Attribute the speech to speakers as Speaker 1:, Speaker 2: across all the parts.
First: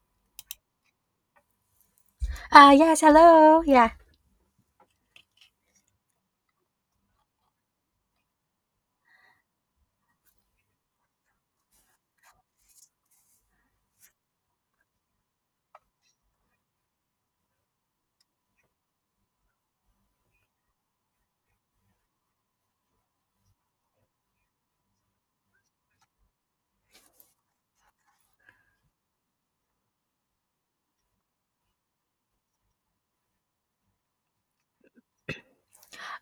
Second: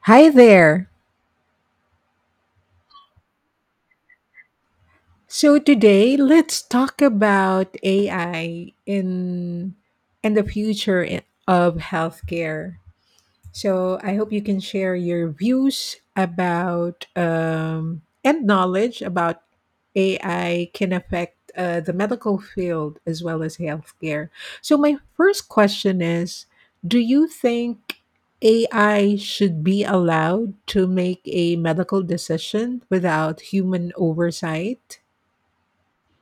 Speaker 1: Hi there.
Speaker 2: Yes, Hello. Yeah.
Speaker 1: So today let's talk about AI in and the of healthcare. So I hope you can share your views about and knowledge about AI can affect the medical field as well as healthcare. So my first question is, do you think AI should be allowed to make a medical decision without human oversight?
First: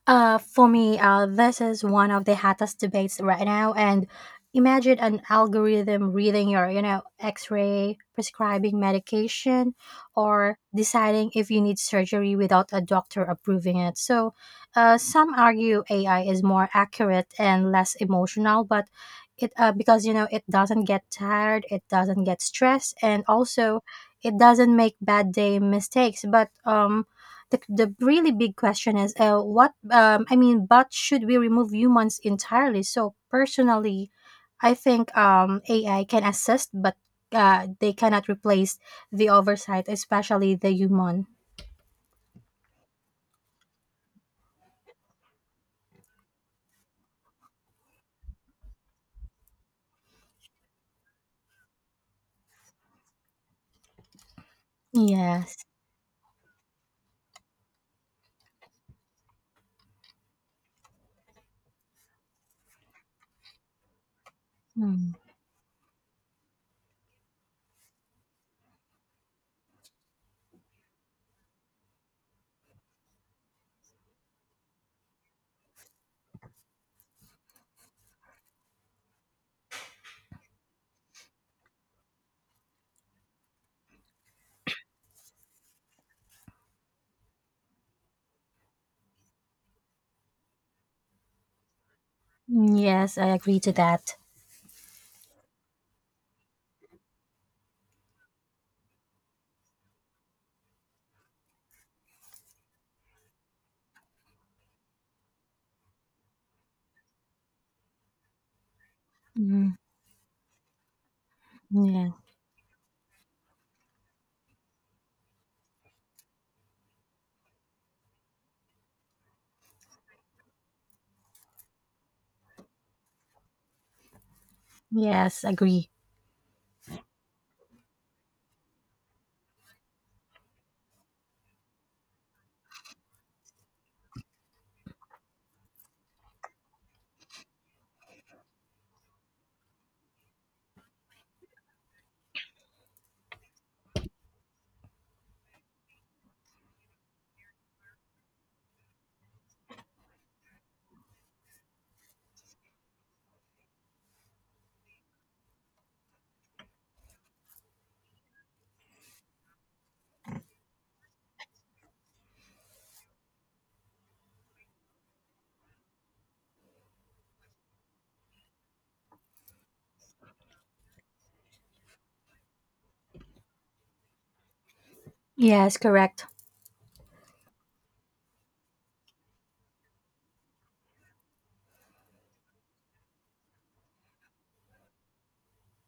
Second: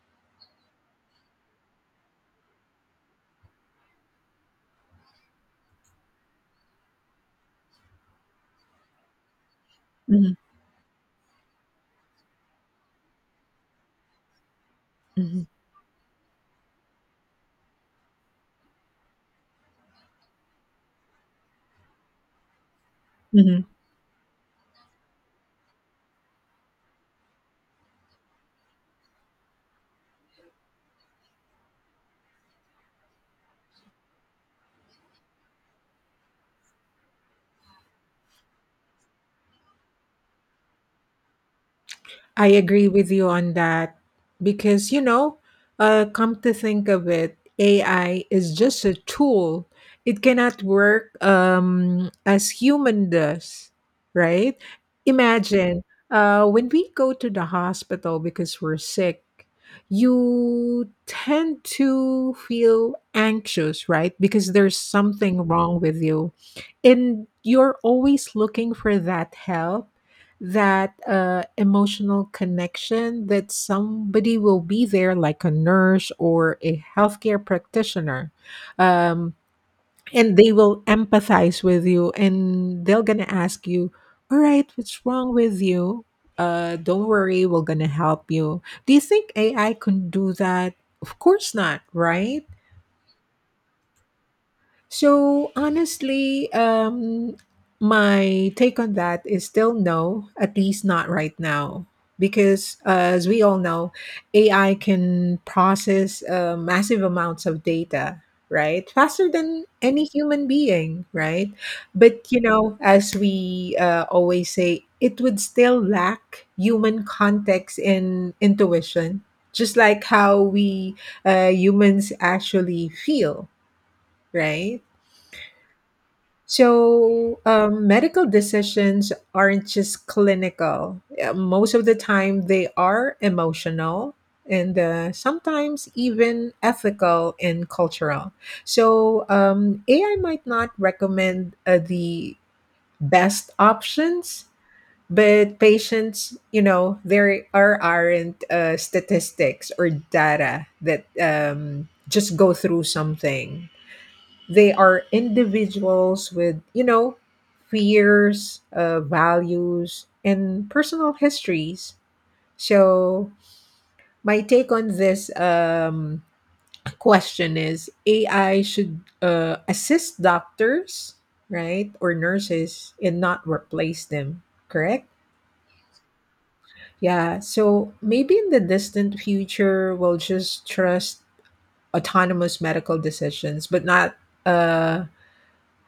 Speaker 2: For me, this is one of the hottest debates right now. And imagine an algorithm reading your, x ray, prescribing medication,
Speaker 1: Mhm.
Speaker 2: or deciding if you need surgery without a doctor approving it. So, some
Speaker 1: Mhm.
Speaker 2: argue AI is more accurate and less emotional, but because, it doesn't get tired, it doesn't get stressed, and
Speaker 1: Mhm.
Speaker 2: also it doesn't make bad day mistakes. But, the really big question is what I mean but should we remove humans entirely? So personally I think AI can assist, but they cannot replace the oversight, especially the human.
Speaker 1: I agree with you on that because, you know, come to think of it, AI is just a tool. It cannot work as human does, right?
Speaker 2: Yes.
Speaker 1: Imagine when we go to the hospital because we're sick, you tend to feel anxious, right? Because there's
Speaker 2: Mm.
Speaker 1: something wrong with you. And you're always looking for that help that emotional connection that somebody will be there like a nurse or a healthcare practitioner, um, and they will empathize with you, and they're gonna ask you, all right, what's wrong with you, don't worry, we're gonna help you. Do you think AI can do that? Of course not, right?
Speaker 2: Yes, I agree to that.
Speaker 1: So honestly, my take on that is still no, at least not right now. Because as we all know, AI can process massive amounts of data, right? Faster than
Speaker 2: Mm.
Speaker 1: any human being, right?
Speaker 2: Yeah.
Speaker 1: But, you know, as we always say, it would still lack human context and intuition, just like how we humans actually feel, right?
Speaker 2: Yes, agree.
Speaker 1: So, medical decisions aren't just clinical. Most of the time, they are emotional, and sometimes even ethical and cultural. So, AI might not recommend the best options, but patients, you know, there are aren't statistics or data that just go through something. They are individuals with, you know, fears, values, and personal histories. So my take on this, question is, AI should assist doctors, right, or nurses, and not replace them, correct?
Speaker 2: Yes, correct.
Speaker 1: Yeah. So maybe in the distant future we'll just trust autonomous medical decisions, but not uh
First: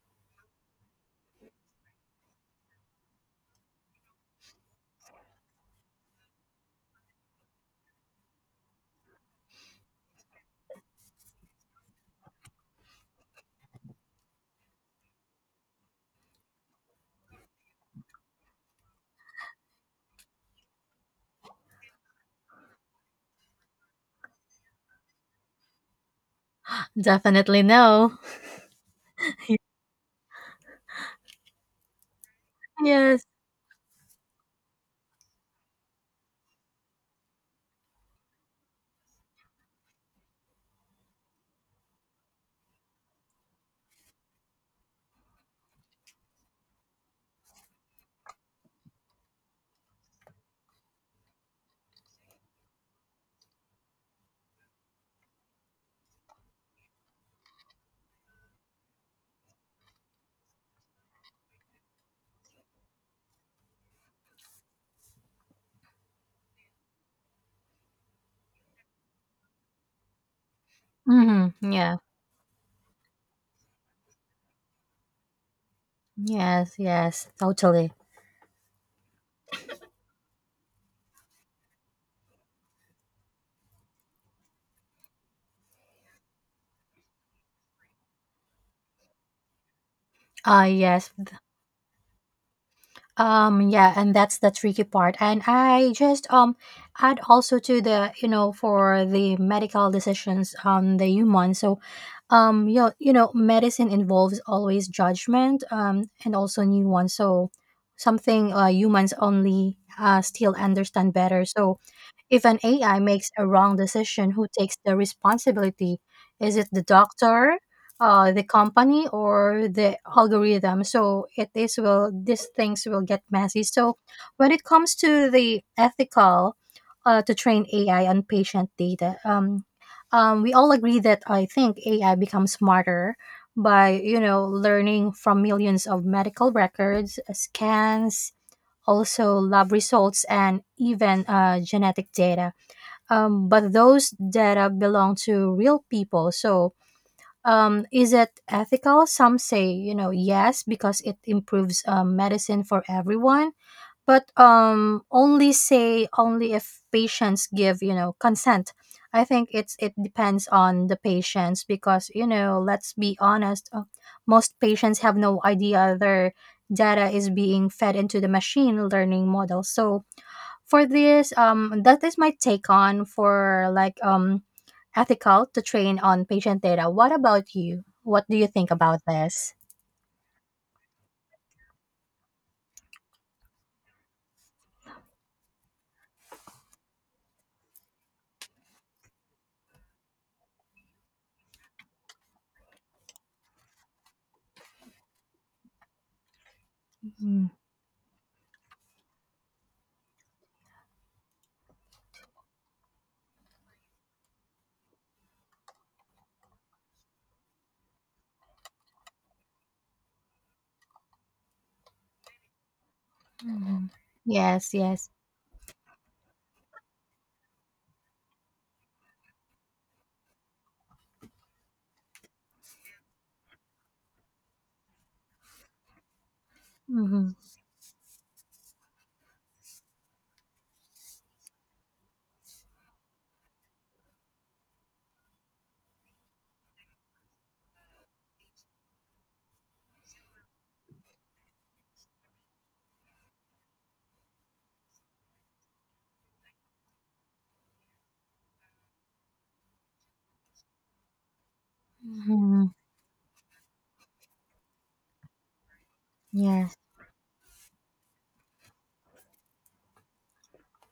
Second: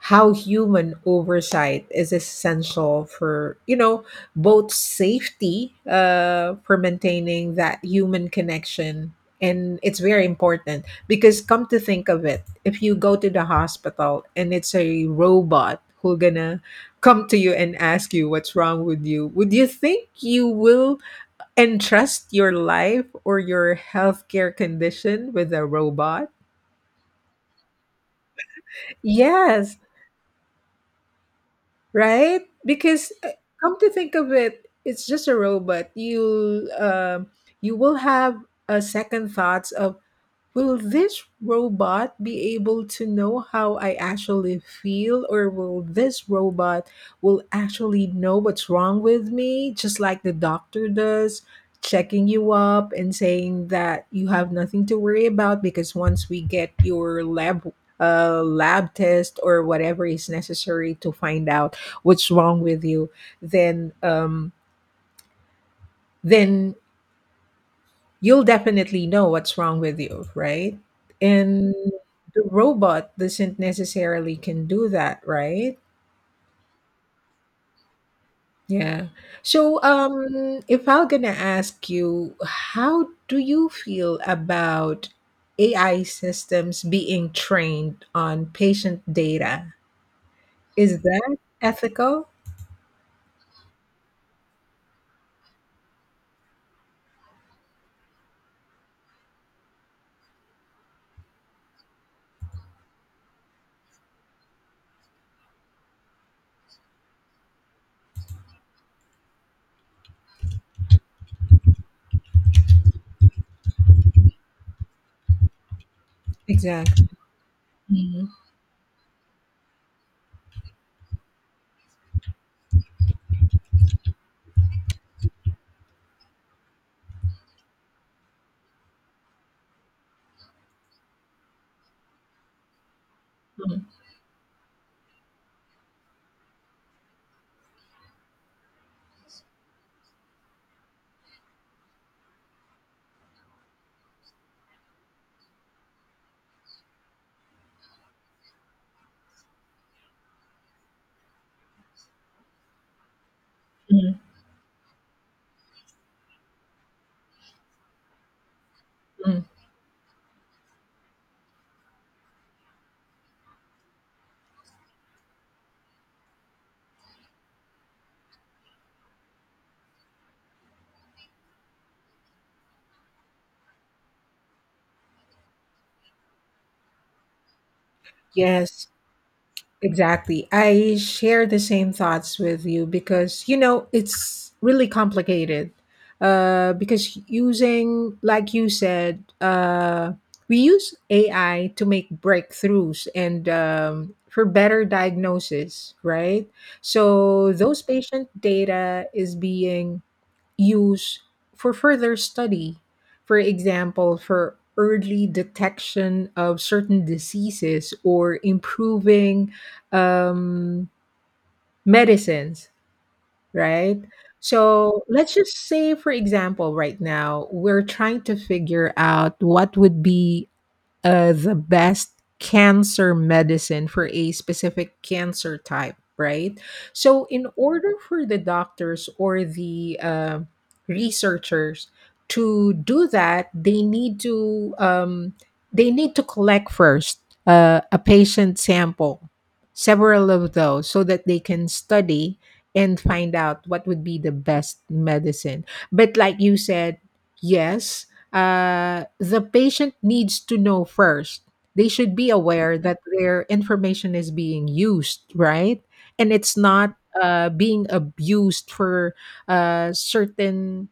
Speaker 1: how human oversight is essential for, you know, both safety, for maintaining that human connection. And it's very important because, come to think of it, if you go to the hospital and it's a robot who gonna come to you and ask you what's wrong with you, would you think you will entrust your life or your healthcare condition with a robot?
Speaker 2: Definitely no.
Speaker 1: Yes. Right? Because
Speaker 2: Yes.
Speaker 1: come to think of it, it's just a robot. You you will have a second thoughts of, will this robot be able to know how I actually feel? Or will this robot will actually know what's wrong with me just like the doctor does, checking you up and saying that you have nothing to worry about? Because once we get your lab test or whatever is necessary to find out what's wrong with you, then um then you'll definitely know what's wrong with you, right?
Speaker 2: Hmm,
Speaker 1: And
Speaker 2: yeah.
Speaker 1: the robot doesn't necessarily can do that, right?
Speaker 2: Yes, yes, totally.
Speaker 1: Yeah. So, if I'm gonna ask you, how do you feel about AI systems being trained on patient data?
Speaker 2: Ah,
Speaker 1: Is
Speaker 2: yes.
Speaker 1: that ethical?
Speaker 2: Yeah, and that's the tricky part. And I just add also to the, you know, for the medical decisions on the human. So, you know, medicine involves always judgment, and also new ones. So, something humans only still understand better. So, if an AI makes a wrong decision, who takes the responsibility? Is it the
Speaker 1: Exactly.
Speaker 2: doctor,
Speaker 1: Mhm.
Speaker 2: the company, or the algorithm? So it is will these things will get messy. So when it comes to the ethical, to train AI on patient data, we all agree that I think AI becomes smarter
Speaker 1: Mhm.
Speaker 2: by, you know, learning from millions of medical records, scans, also lab results, and even genetic data. But those data belong to real people. So, is it ethical? Some say, you know, yes, because it improves medicine for everyone,
Speaker 1: Mhm.
Speaker 2: but only say only if patients give, you know, consent. i think
Speaker 1: Mhm.
Speaker 2: it's it depends on the patients because, you know, let's be honest, most patients have no idea their data is being fed into the machine learning model. So for this that is my take on, for like, ethical to train on patient data. What about you? What do you think
Speaker 1: Yes.
Speaker 2: about this?
Speaker 1: Exactly. I share the same thoughts with you because, you know, it's really complicated. Because using, like you said, we use AI to make breakthroughs and, for better diagnosis, right? So those patient data is being use for further study. For example, for early detection of certain diseases or improving um, medicines,
Speaker 2: Mm-hmm.
Speaker 1: right?
Speaker 2: Yes,
Speaker 1: So
Speaker 2: yes.
Speaker 1: let's just say, for example, right now, we're trying to figure out what would be the best cancer medicine for a specific cancer type, right? So,
Speaker 2: Mm-hmm.
Speaker 1: in order for the doctors or the researchers to do that, they need to collect first a patient sample, several of those, so that they can study and find out what would be the best medicine. But like you said, yes, the patient needs to know first. They should be
Speaker 2: Mm-hmm.
Speaker 1: aware that their information is being used, right? And it's
Speaker 2: Yeah.
Speaker 1: not being abused for certain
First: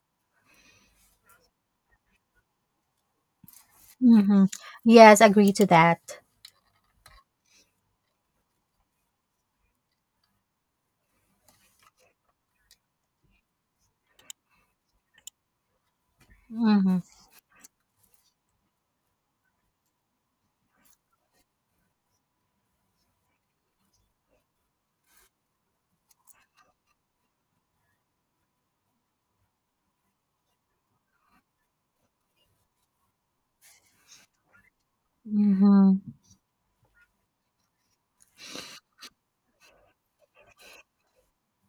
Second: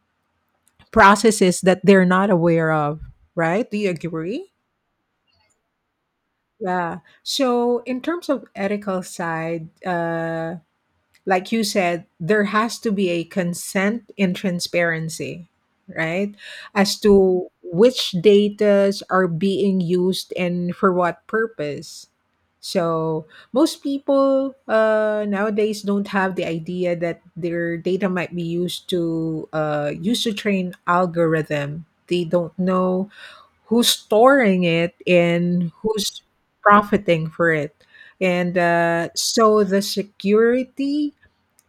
Speaker 1: processes that they're not aware of, right? Do you
Speaker 2: Mhm.
Speaker 1: agree?
Speaker 2: Yes, agree to that.
Speaker 1: Yeah. So, in terms of ethical side, like you said, there has to be a consent and transparency, right? As
Speaker 2: Mhm.
Speaker 1: to which datas are being used and for what purpose. So most people nowadays don't have the idea that their data might be used to train algorithm. They don't know who's storing it and
Speaker 2: Mhm.
Speaker 1: who's profiting for it. And so the security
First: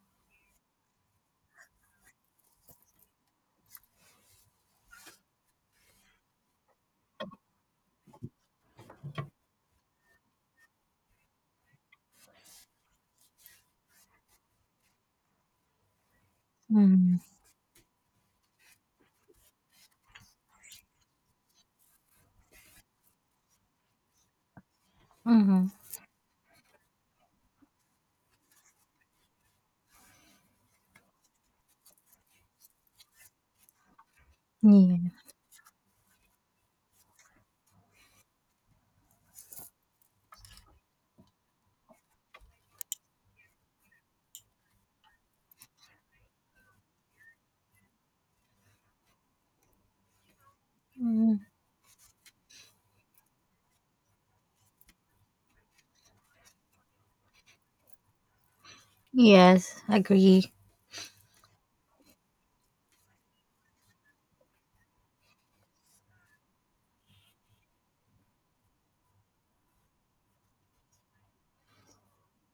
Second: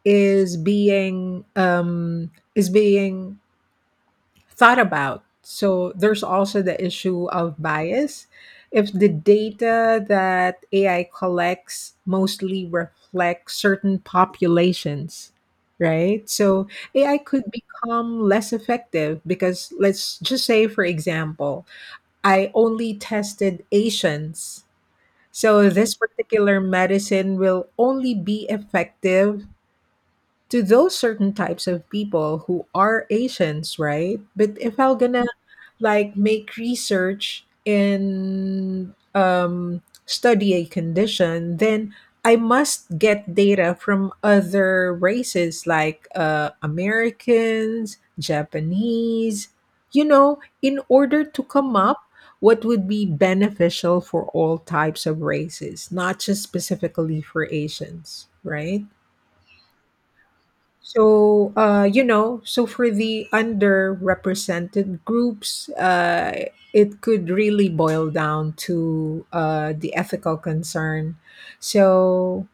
Speaker 1: is being thought about. So there's also the issue of bias. If the data that AI collects mostly reflects certain populations, right? So AI
Speaker 2: Mhm.
Speaker 1: could become less effective because, let's just say, for example, I only tested Asians. So
Speaker 2: Mhm.
Speaker 1: this particular medicine will only be effective to those certain types of people who are Asians, right? But if I'm
Speaker 2: Yeah.
Speaker 1: gonna like make research and, study a condition, then I must get data from other races like Americans, Japanese, you know, in order
Speaker 2: Mm.
Speaker 1: to come up what would be beneficial for all types of races, not just specifically for Asians, right?
Speaker 2: Yes, agree.
Speaker 1: So, you know, so for the underrepresented groups, it could really boil down to the ethical concern. So,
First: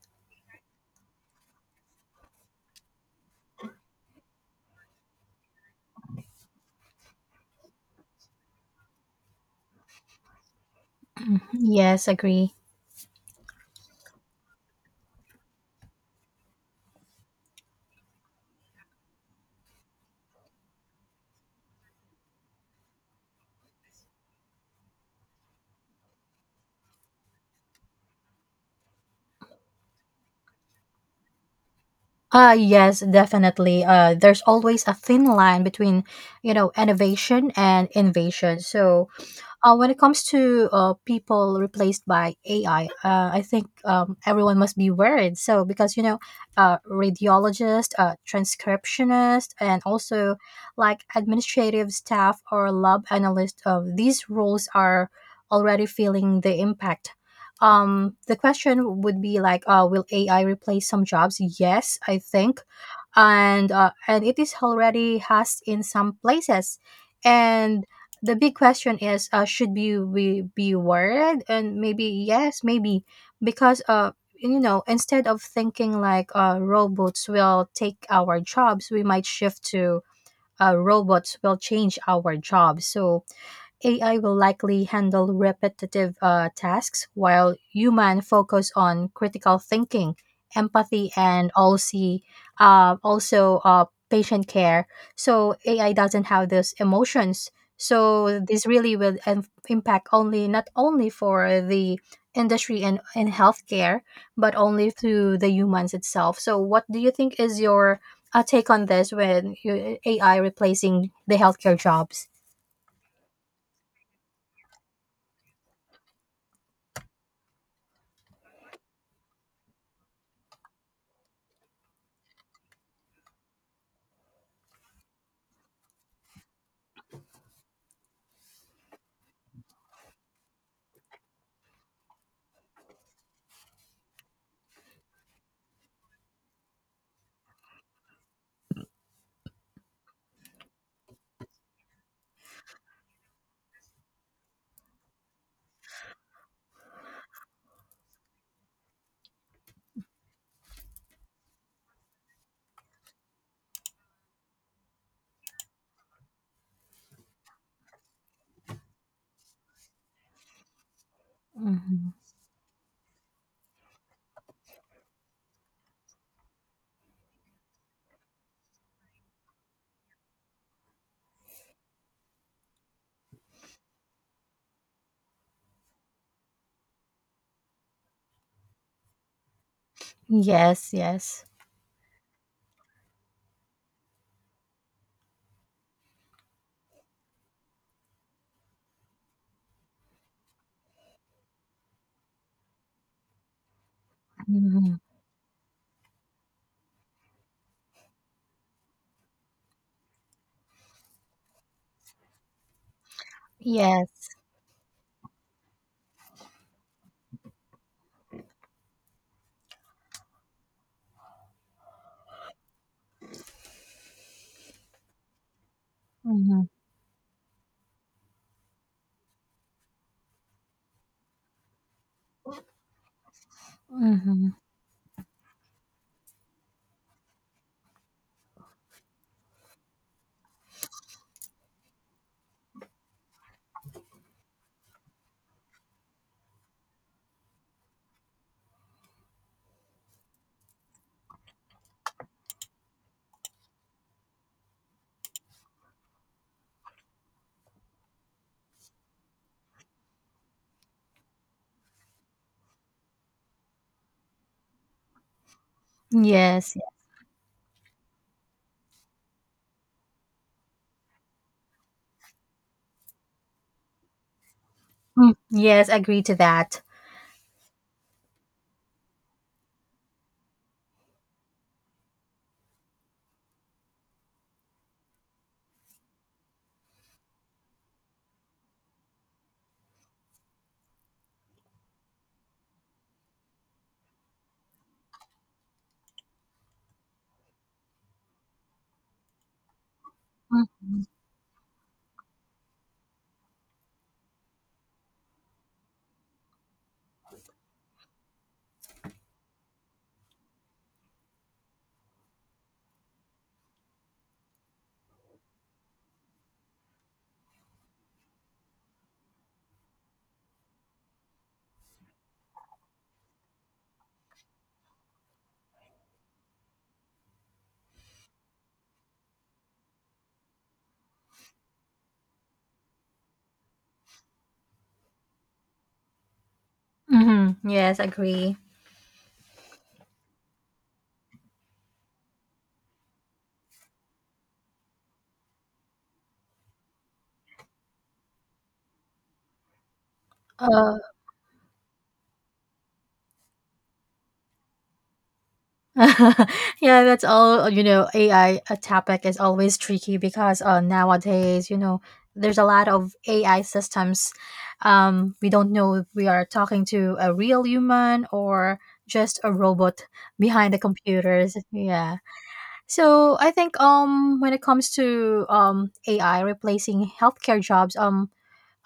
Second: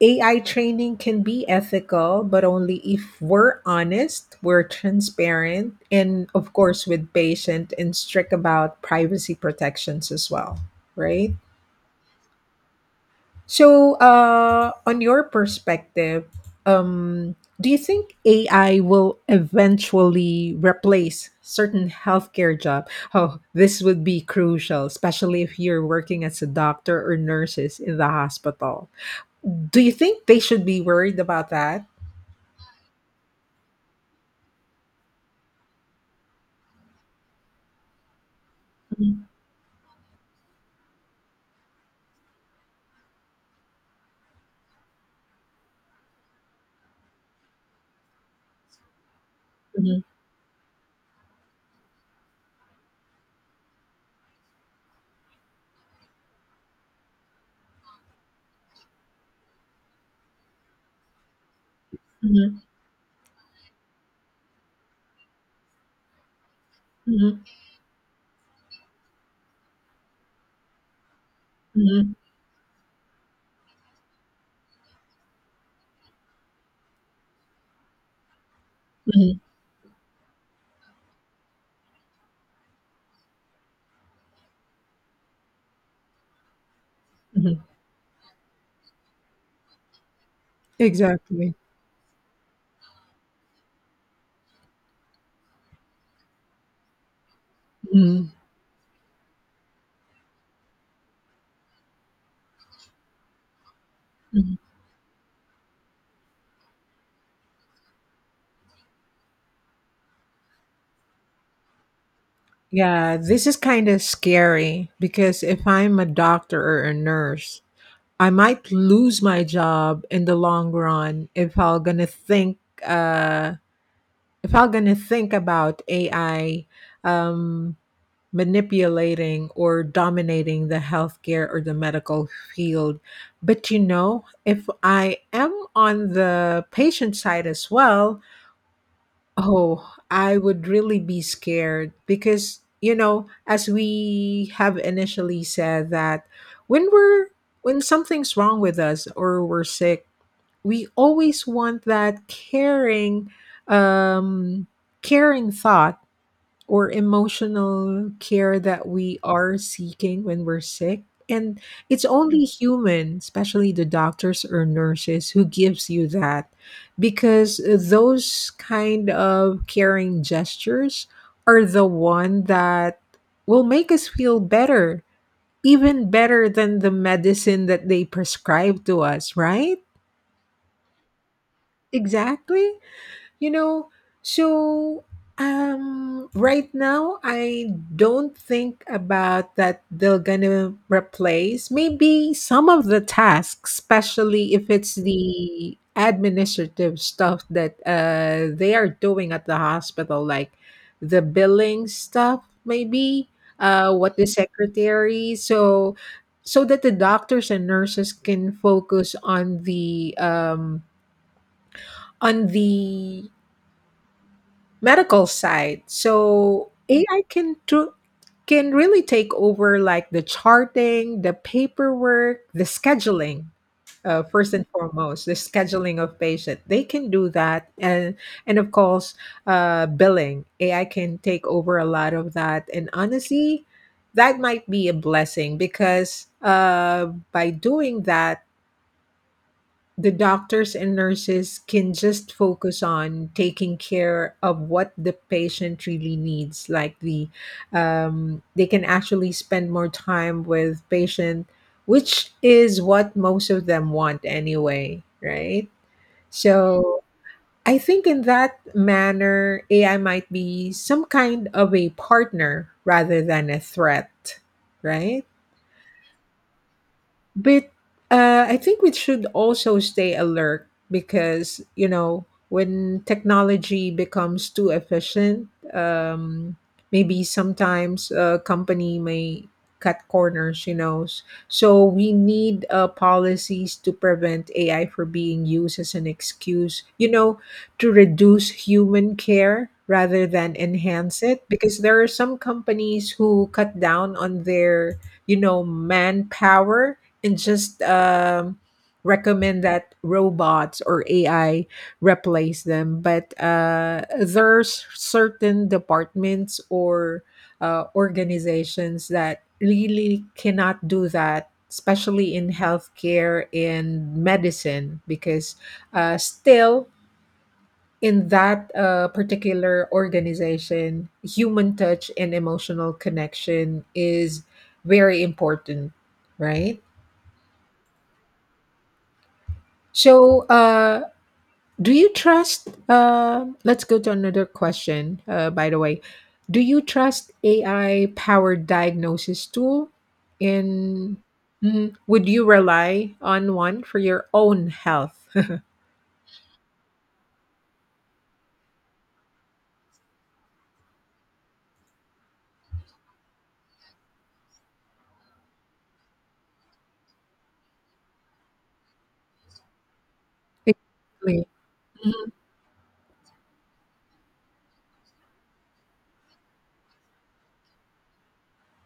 Speaker 1: AI training can be ethical, but only if we're honest, we're transparent, and of course, with patient and strict about privacy protections as well, right?
Speaker 2: Yes, agree.
Speaker 1: So, on your perspective, do you think AI will eventually replace certain healthcare job? Oh, this would be crucial, especially if you're working as a doctor or nurses in the hospital. Do you think they should be worried about that?
Speaker 2: Yes, definitely. There's always a thin line between, you know, innovation and invasion. So
Speaker 1: Mhm.
Speaker 2: When it comes to people replaced by AI, I think everyone must be worried. So, because, you know, radiologist, transcriptionist, and
Speaker 1: Mhm.
Speaker 2: also like administrative staff or lab analyst, these roles are already feeling the impact. The question would be like, will AI replace some jobs? Yes, I
Speaker 1: Mhm.
Speaker 2: think. And it is already has in some places.
Speaker 1: Mhm.
Speaker 2: And the big question is, should be we be worried? And maybe
Speaker 1: Mhm.
Speaker 2: yes, maybe, because you know, instead of thinking like robots will take our jobs, we might
Speaker 1: Mhm.
Speaker 2: shift to robots will change our jobs. So AI will likely handle repetitive tasks while
Speaker 1: Mhm.
Speaker 2: human focus on critical thinking, empathy, and
Speaker 1: Exactly.
Speaker 2: also uh, also uh, patient care. So AI doesn't have those emotions. So
Speaker 1: Mhm.
Speaker 2: this really will impact only not only for the industry and in healthcare, but
Speaker 1: Mhm.
Speaker 2: only through the humans itself. So what do you think is your take on this when you, AI replacing the healthcare jobs?
Speaker 1: Yeah, this is kind of scary because if I'm a doctor or a nurse, I might lose my job in the long run if I'm gonna think uh, about AI um, manipulating or dominating the healthcare or the medical field. But you know, if I am on the patient side as well, oh, I would really be scared because, you know, as we have initially said that when we're when something's wrong with us or we're sick, we always want that um caring thought or emotional care that we are seeking when we're sick. And it's
Speaker 2: Mhm.
Speaker 1: only human, especially the doctors or nurses, who gives you that because those kind of caring gestures are the one that will make us feel better, even better than the medicine that they prescribe to us, right?
Speaker 2: Yes, yes.
Speaker 1: Exactly. You know, so right now I don't think about that they're gonna replace maybe some of the tasks, especially if it's
Speaker 2: Mhm.
Speaker 1: the administrative stuff that they are doing at the hospital, like the billing stuff, maybe, what the
Speaker 2: Yes.
Speaker 1: secretary. So that the doctors and nurses can focus on the on the medical side.
Speaker 2: Mhm.
Speaker 1: So can really take over like the charting, the paperwork, the scheduling.
Speaker 2: Mhm.
Speaker 1: First and foremost, the scheduling of patient. They can do that, and of course, billing. AI can take over a lot of that. And honestly, that might be a blessing because, by doing that, the doctors and nurses can just focus on taking care of what the patient really needs, like the they can actually spend more time with patient, which is what most of them want anyway, right?
Speaker 2: Yes.
Speaker 1: So I think in that manner, AI might be some kind of a partner rather than a threat, right?
Speaker 2: Mm. Yes, agree to that.
Speaker 1: But I think we should also stay alert because, you know, when technology becomes too efficient, um, maybe sometimes a company may cut corners, you know. So we need policies to prevent AI from being used as an excuse, you know, to reduce human care rather than
Speaker 2: Mhm.
Speaker 1: enhance it, because there are some companies who cut down on their, you know, manpower and just recommend that robots or AI replace them. But there's certain departments or organizations that really cannot do that, especially in healthcare and medicine, because still in that particular organization, human touch and emotional connection is very important, right?
Speaker 2: Mhm. Yes, agree.
Speaker 1: So, do you trust? Let's go to another question. By the way, do you trust AI powered diagnosis tool?
Speaker 2: Uh,
Speaker 1: In Mhm. Would you rely on one for your own health?
Speaker 2: yeah, that's all. You know, AI a topic is always tricky because, nowadays, you know, there's a lot of AI systems. We don't know if we are talking to a real human or just a robot behind the
Speaker 1: Exactly.
Speaker 2: computers. Yeah.
Speaker 1: Mhm.
Speaker 2: So I think when it comes to AI replacing healthcare jobs, um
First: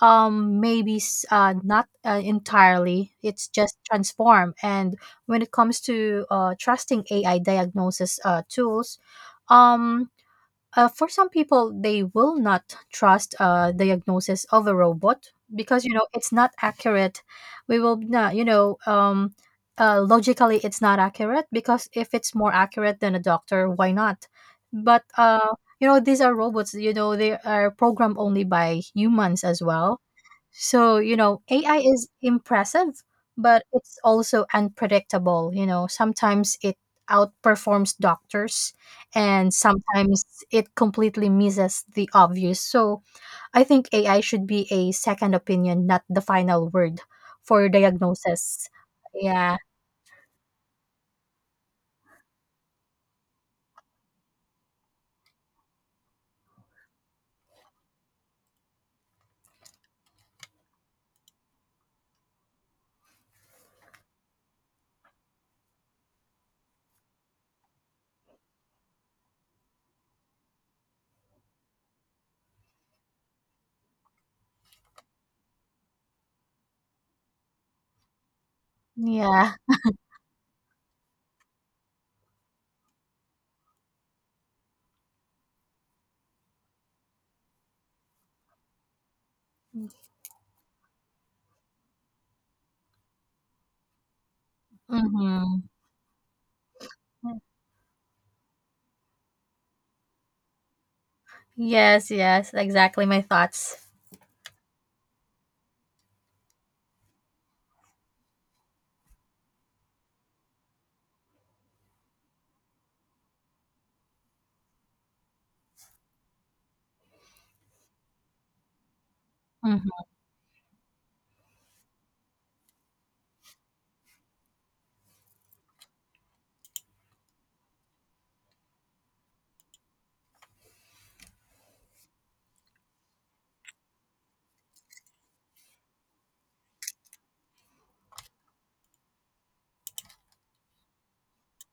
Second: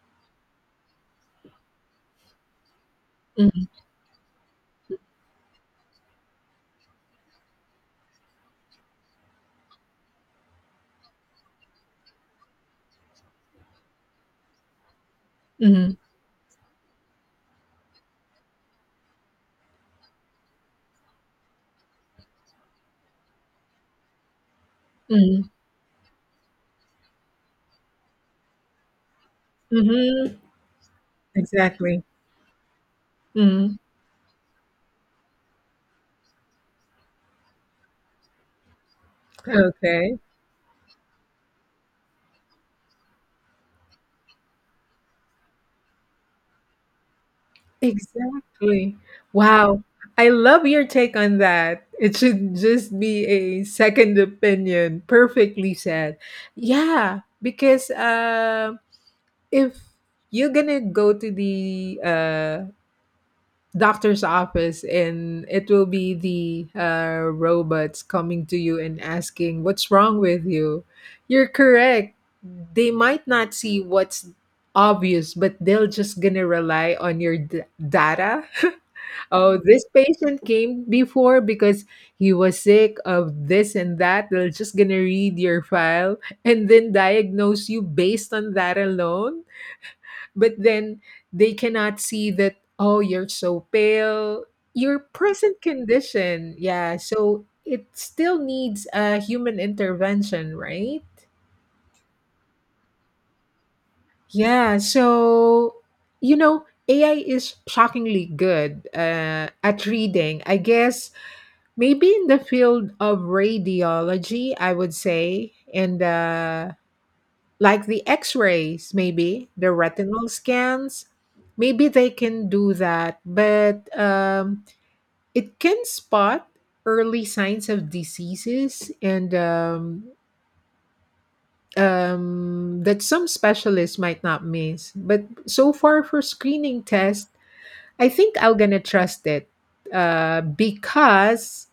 Speaker 2: um maybe not entirely, it's
Speaker 1: Mhm.
Speaker 2: just transform. And when it comes to trusting AI diagnosis tools, um for some people, they will not trust diagnosis of a robot because, you
Speaker 1: Mhm.
Speaker 2: know, it's not accurate. We will not, logically it's not accurate, because if it's more accurate than a doctor, why not? But
Speaker 1: Mhm.
Speaker 2: you know, these are robots. You know, they are programmed only by humans as well.
Speaker 1: Mhm.
Speaker 2: So, you know, AI
Speaker 1: Exactly.
Speaker 2: is impressive, but
Speaker 1: Mhm.
Speaker 2: it's also unpredictable. You know, sometimes it outperforms doctors and
Speaker 1: Okay.
Speaker 2: sometimes it completely misses the obvious. So, I think AI should be a second opinion, not the final word for diagnosis.
Speaker 1: Exactly.
Speaker 2: Yeah.
Speaker 1: Wow. I love your take on that. It should just be a second opinion. Perfectly said. Yeah, because if you're gonna go to the doctor's office and it will be the robots coming to you and asking what's wrong with you, you're correct. They might not see what's obvious, but they'll just gonna rely on your data.
Speaker 2: Yeah.
Speaker 1: Oh, this patient came before because he was sick of this and that. They're just going to read your file and then diagnose you based on that alone. But then they cannot see that, oh, you're so pale, your present
Speaker 2: Mhm.
Speaker 1: condition. Yeah. So it still needs a human intervention, right?
Speaker 2: Yes, yes, exactly my thoughts.
Speaker 1: Yeah. So, AI is shockingly good at reading. I guess maybe in the field of radiology, I would say, and the like the X-rays, maybe the
Speaker 2: Mhm.
Speaker 1: retinal scans, maybe they can do that. But it can spot early signs of diseases, and that some specialists might not miss. But so far for screening tests, I think I'm gonna trust it because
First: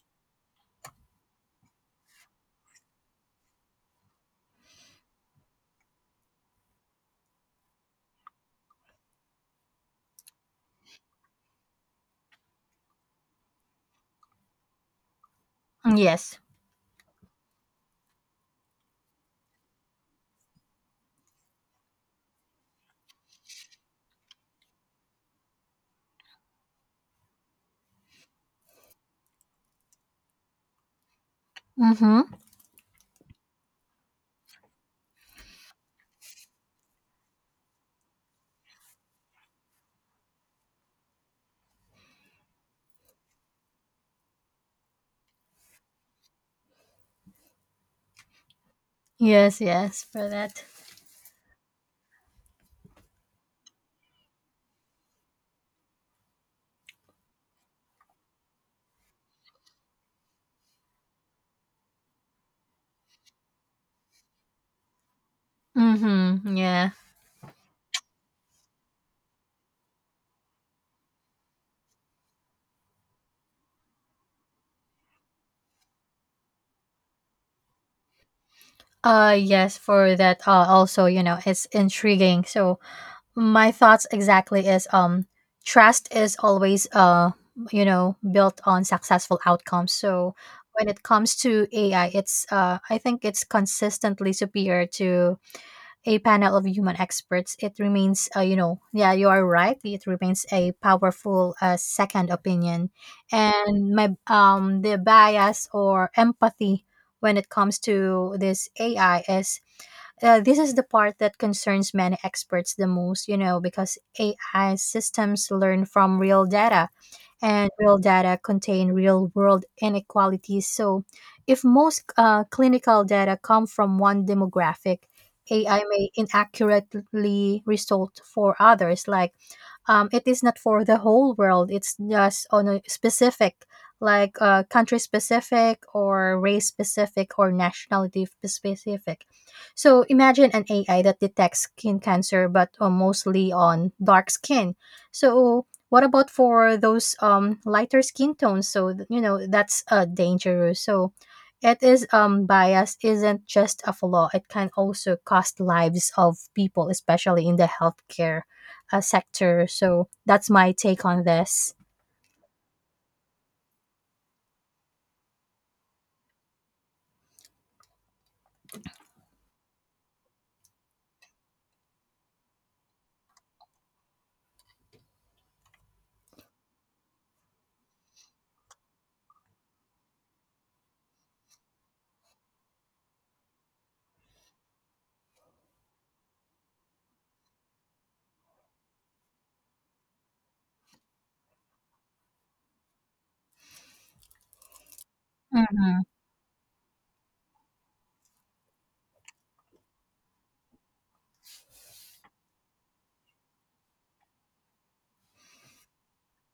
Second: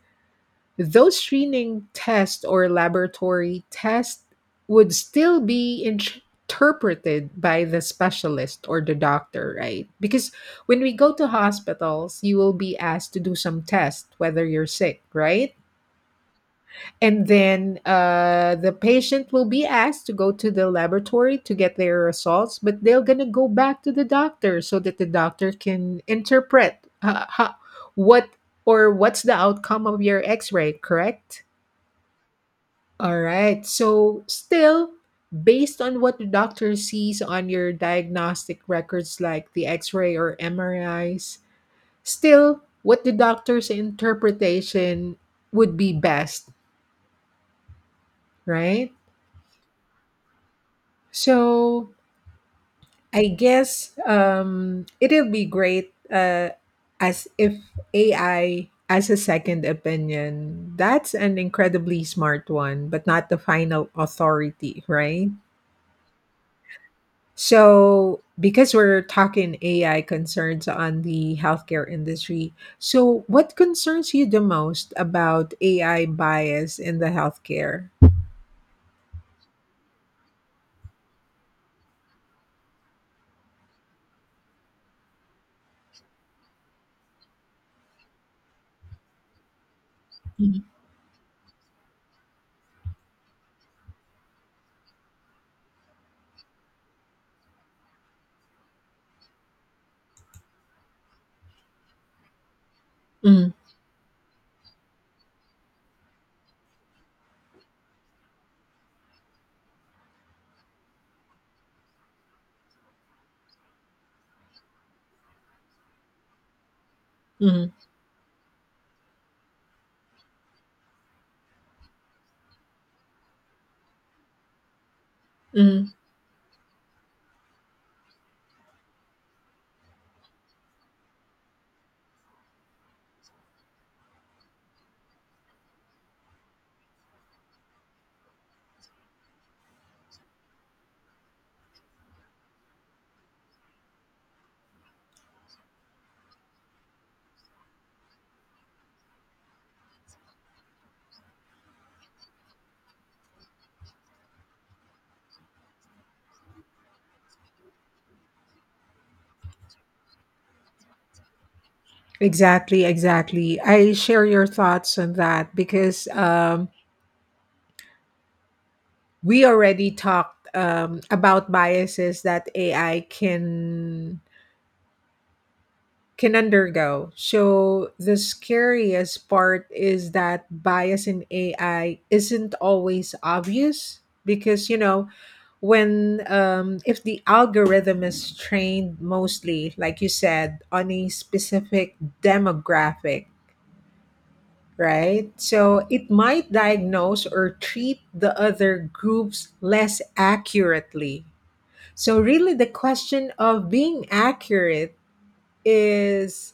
Speaker 1: those screening tests or laboratory tests would still be interpreted by the specialist or the doctor, right? Because when we go to hospitals, you will be asked to do some test whether you're sick, right?
Speaker 2: Yes.
Speaker 1: And then the patient will be asked to go to the laboratory to get their results, but they're going to go back to the doctor so that the doctor can interpret what or what's the outcome of your x-ray, correct?
Speaker 2: Mhm.
Speaker 1: All right. So, still, based on what the doctor sees on your diagnostic records like the x ray or MRIs, still, what the doctor's interpretation would be best, right?
Speaker 2: Yes, yes, for that.
Speaker 1: So, I guess it'll be great as if AI as a second opinion. That's an incredibly smart one, but not the final authority, right?
Speaker 2: Mhm. Yeah.
Speaker 1: So, because we're talking AI concerns on the healthcare industry, so what concerns you the most about AI bias in the healthcare?
Speaker 2: Yes, for that also, you know, it's intriguing. So my thoughts exactly is, trust is always, you know, built on successful outcomes. So when it comes to AI, it's I think it's consistently superior to a panel of human experts. It remains, you know, yeah, you are right. It remains a powerful, second opinion.
Speaker 1: Mm,
Speaker 2: And my the bias or empathy when it comes to this AI is, this is the part that concerns many experts the most, you know, because AI systems learn from real data,
Speaker 1: mm,
Speaker 2: and real data contain real world inequalities. So, if most clinical data come from one demographic, AI
Speaker 1: mm.
Speaker 2: may inaccurately result for others. Like, it is not for the whole world, it's just on a specific, like, country specific, or race specific, or nationality specific. So, imagine an AI that detects skin cancer but, mostly on dark skin. So, what about for those lighter skin tones? You know that's, dangerous. So it is bias isn't just a flaw. It can also cost lives of people, especially in the healthcare sector. So that's my take on this.
Speaker 1: Exactly, exactly. I share your thoughts on that because we already talked about biases that AI can undergo. So the scariest part is that bias in AI isn't always obvious because you know when if the algorithm is trained mostly, like you said, on a specific demographic, right? So
Speaker 2: Mm-hmm.
Speaker 1: it might diagnose or treat the other groups less accurately. So really, the question of being accurate is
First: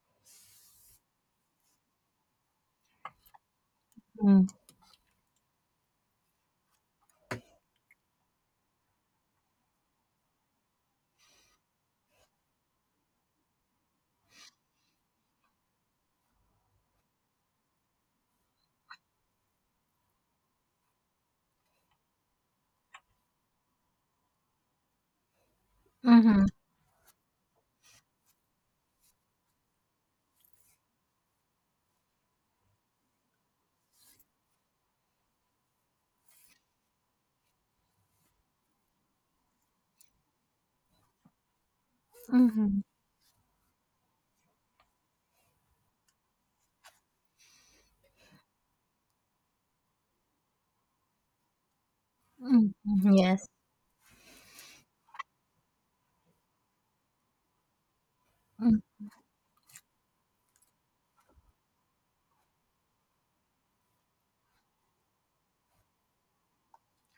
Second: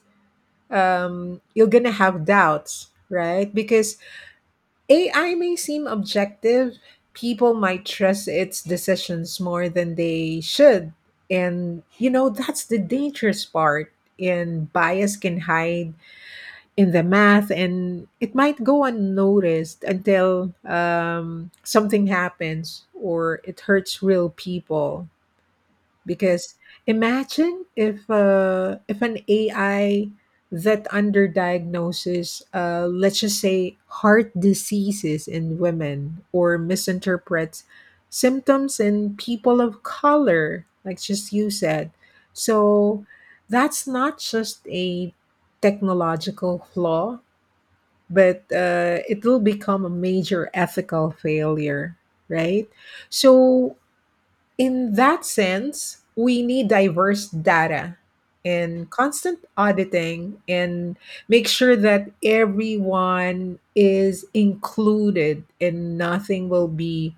Speaker 1: you're gonna have doubts, right? Because
Speaker 2: Mm-hmm.
Speaker 1: AI may seem objective, people might trust its decisions more than they should, and you know that's the dangerous part. And bias can hide in the math, and it might go unnoticed until something happens or it hurts real people. Because imagine if an AI that underdiagnoses, let's just say, heart diseases in women or misinterprets symptoms in people of color, like just you said.
Speaker 2: Mm-hmm.
Speaker 1: So that's not just a technological flaw, but it will become a major ethical failure, right?
Speaker 2: Mm-hmm. Yes.
Speaker 1: So in that sense, we need diverse data and constant auditing and make sure that everyone is included and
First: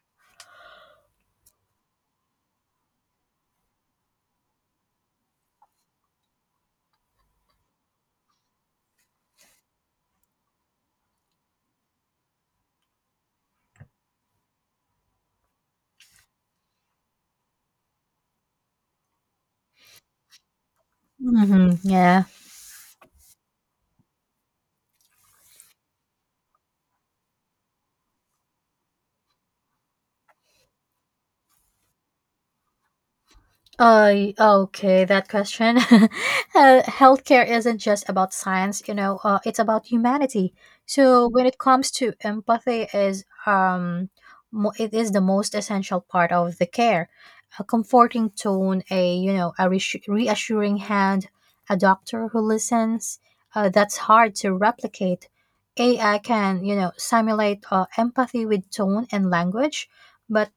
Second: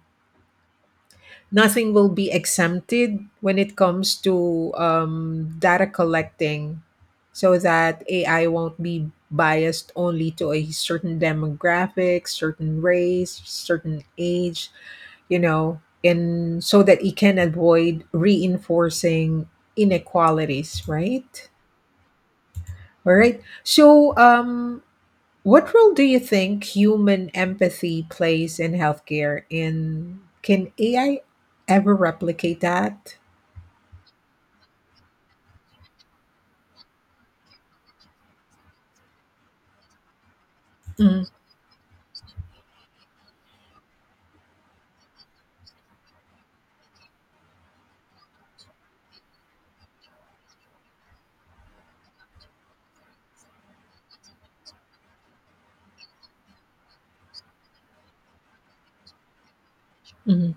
Speaker 1: nothing will be exempted when it comes to data collecting so that AI won't be biased only to a certain demographic, certain race, certain age, you know, and so that it can avoid reinforcing inequalities, right?
Speaker 2: Mm-hmm. Yeah.
Speaker 1: All right. So, what role do you think human empathy plays in healthcare? And can AI ever replicate that?
Speaker 2: Okay, that question. Healthcare isn't just about science, you know, it's about humanity.
Speaker 1: Mm,
Speaker 2: So when it comes to empathy is, it is the most essential part of the care. A comforting tone, a, you know, a reassuring hand, a doctor who listens, that's hard to replicate. AI can, you know, simulate empathy with tone and language, but
Speaker 1: mhm,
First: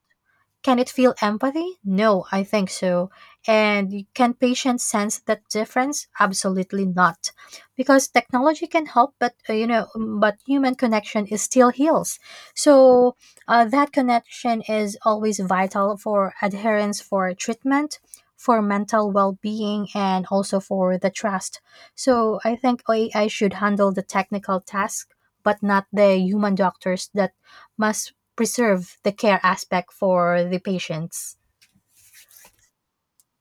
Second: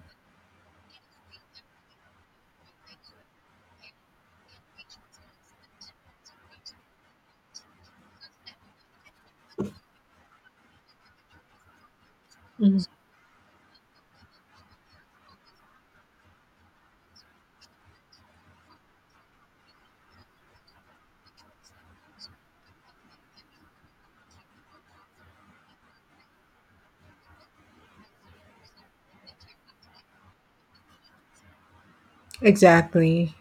Speaker 2: can it feel empathy? No, I think so. Can patients sense that difference? Absolutely not. Because technology can help, but but human connection is still heals.
Speaker 1: mhm.
Speaker 2: So that connection is always vital for adherence, for treatment, for mental well-being, and also for the trust. So I think AI should handle the technical task, but not the human doctors that must preserve the care aspect for the patients.
Speaker 1: Exactly.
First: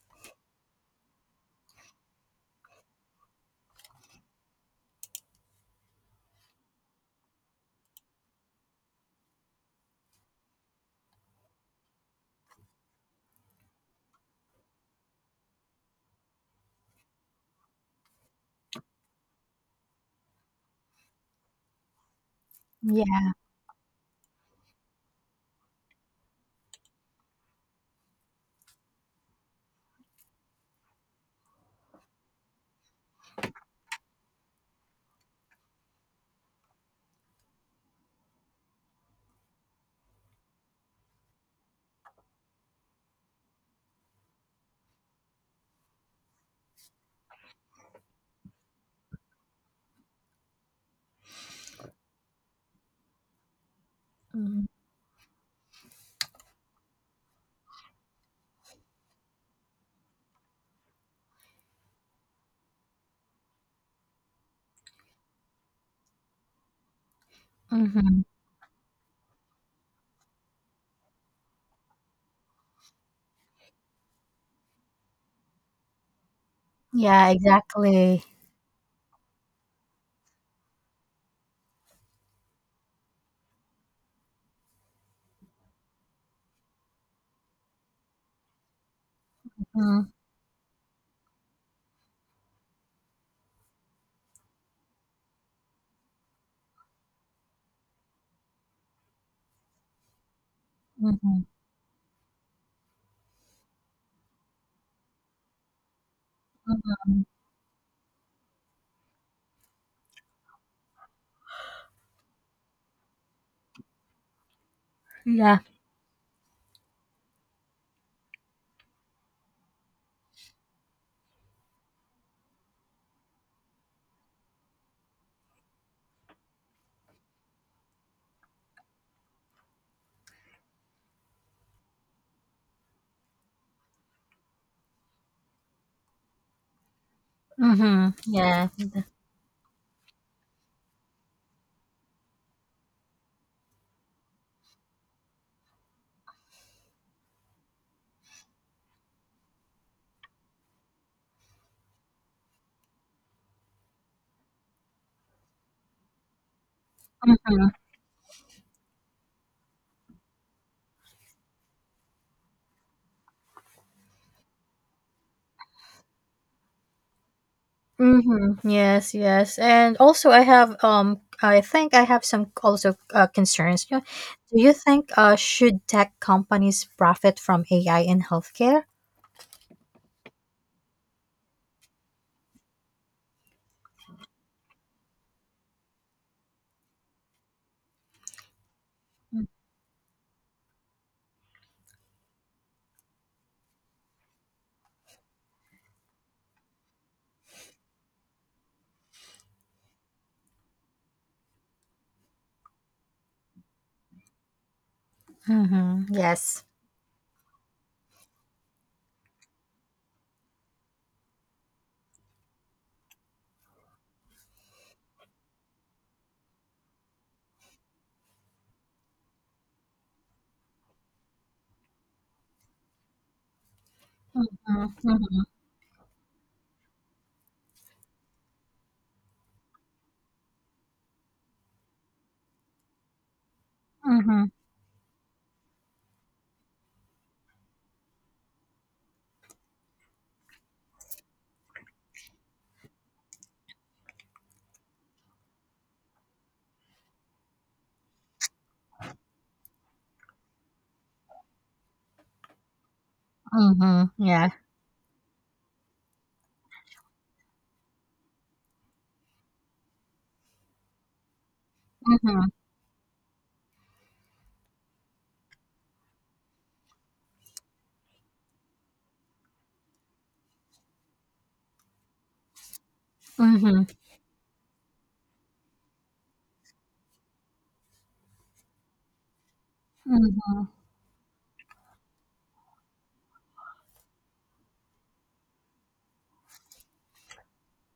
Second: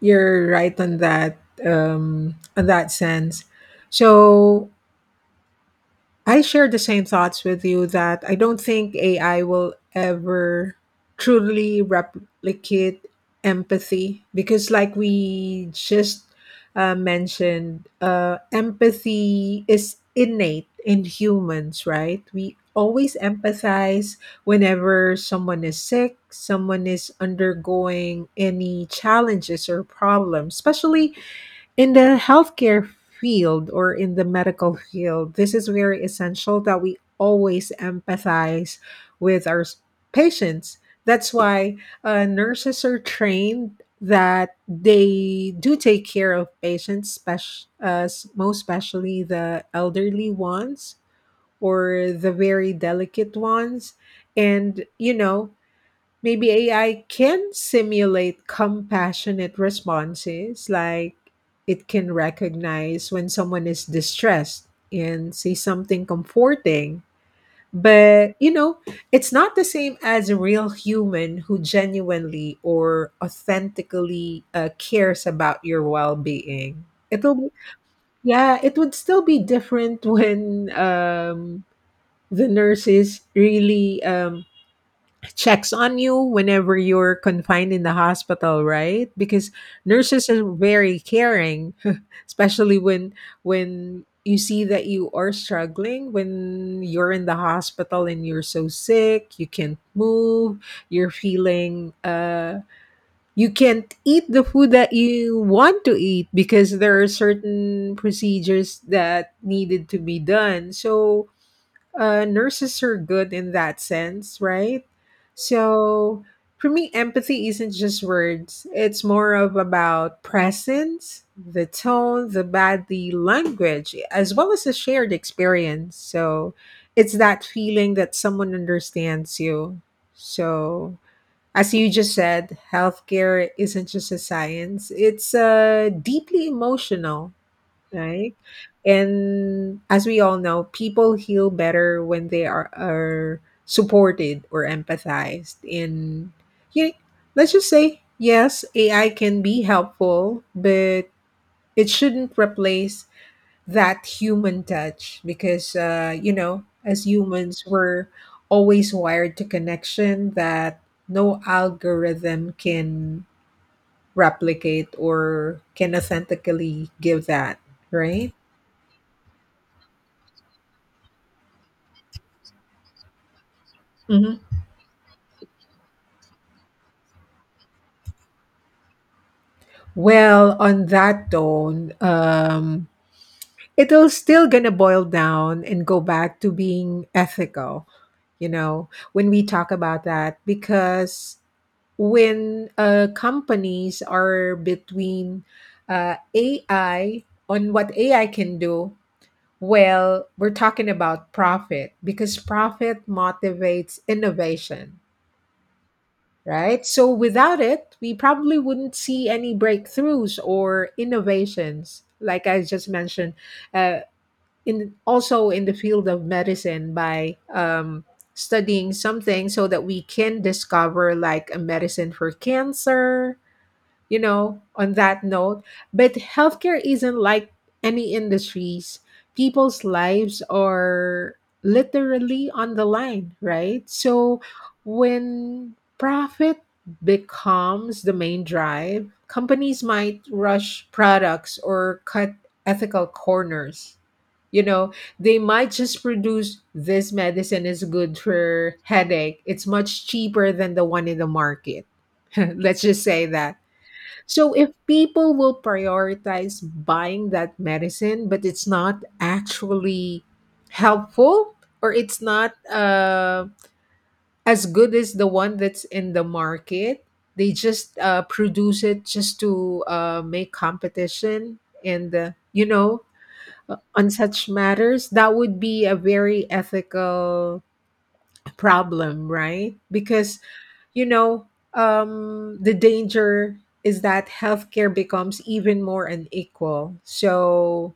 Speaker 1: You're right on that sense. So I share the same thoughts with you that I don't think AI will ever truly replicate empathy because, empathy is innate in humans, right? We always
Speaker 2: Yeah.
Speaker 1: empathize whenever someone is sick, someone is undergoing any challenges or problems, especially in the healthcare field or in the medical field. This is very essential that we always empathize with our patients. That's why nurses are trained that they do take care of patients, most especially the elderly ones or the very delicate ones. And, you know, maybe AI can simulate compassionate responses, like it can recognize when someone is distressed and say something comforting.
Speaker 2: Mm-hmm.
Speaker 1: But, you know, it's not the same as a real human who genuinely or authentically cares about your well being.
Speaker 2: Yeah, exactly.
Speaker 1: It would still be different when the nurse is really checks on you whenever you're confined in the hospital, right? Because
Speaker 2: Mm-hmm.
Speaker 1: nurses are very caring especially when you see that you are struggling when you're in the hospital and you're so sick you can't move, you're
Speaker 2: Mm-hmm.
Speaker 1: feeling. You can't eat the food that you want to eat because there are
Speaker 2: Mm-hmm.
Speaker 1: certain procedures that needed to be done, so nurses are good in that sense, right?
Speaker 2: Yeah.
Speaker 1: So for me, empathy isn't just words. It's more of about presence, the tone, the body language, as well as a shared experience. So it's that feeling that someone understands you. So as you just said, healthcare isn't just a science. It's deeply emotional,
Speaker 2: Mm-hmm.
Speaker 1: right?
Speaker 2: Yeah.
Speaker 1: And as we all know, people heal better when they are supported or empathized. And you, let's just say, yes, AI can be helpful, but it shouldn't replace that human touch because, you know, as humans,
Speaker 2: Mm-hmm.
Speaker 1: we're always wired to connection that no algorithm can replicate or can authentically give that, right?
Speaker 2: Mm-hmm. Yes, yes. And also I have I think I have some also concerns. Do
Speaker 1: Mhm.
Speaker 2: you think should tech companies profit from AI in healthcare?
Speaker 1: Well, on that tone, it'll still gonna boil down and go back to being ethical, you know, when we talk about that, because when companies are between AI on what AI can do, well, we're talking about profit because profit motivates innovation,
Speaker 2: Mm-hmm. Yes.
Speaker 1: right? So without it, we probably wouldn't see any breakthroughs or innovations, like I just mentioned. Uh, in also in the field of medicine, by studying something so that we can discover like a medicine for cancer, you know, on that
Speaker 2: Mm-hmm.
Speaker 1: note. But healthcare isn't like any industries. People's lives are literally on the line, right? So
Speaker 2: Mm-hmm.
Speaker 1: when profit becomes the main drive, companies might rush products or cut ethical corners. You know, they might just produce this medicine is good for headache. It's much cheaper than the one in the market. Let's just say that,
Speaker 2: Mm-hmm. Yeah.
Speaker 1: so if people will prioritize buying that medicine, but it's not actually helpful or it's
Speaker 2: Mm-hmm.
Speaker 1: not as good as the one that's in the market, they just produce it just to make competition and you know
Speaker 2: Mm-hmm.
Speaker 1: on such matters that would be a very ethical problem, right? Because
Speaker 2: Mm-hmm.
Speaker 1: you know, the danger is that healthcare becomes even more unequal. So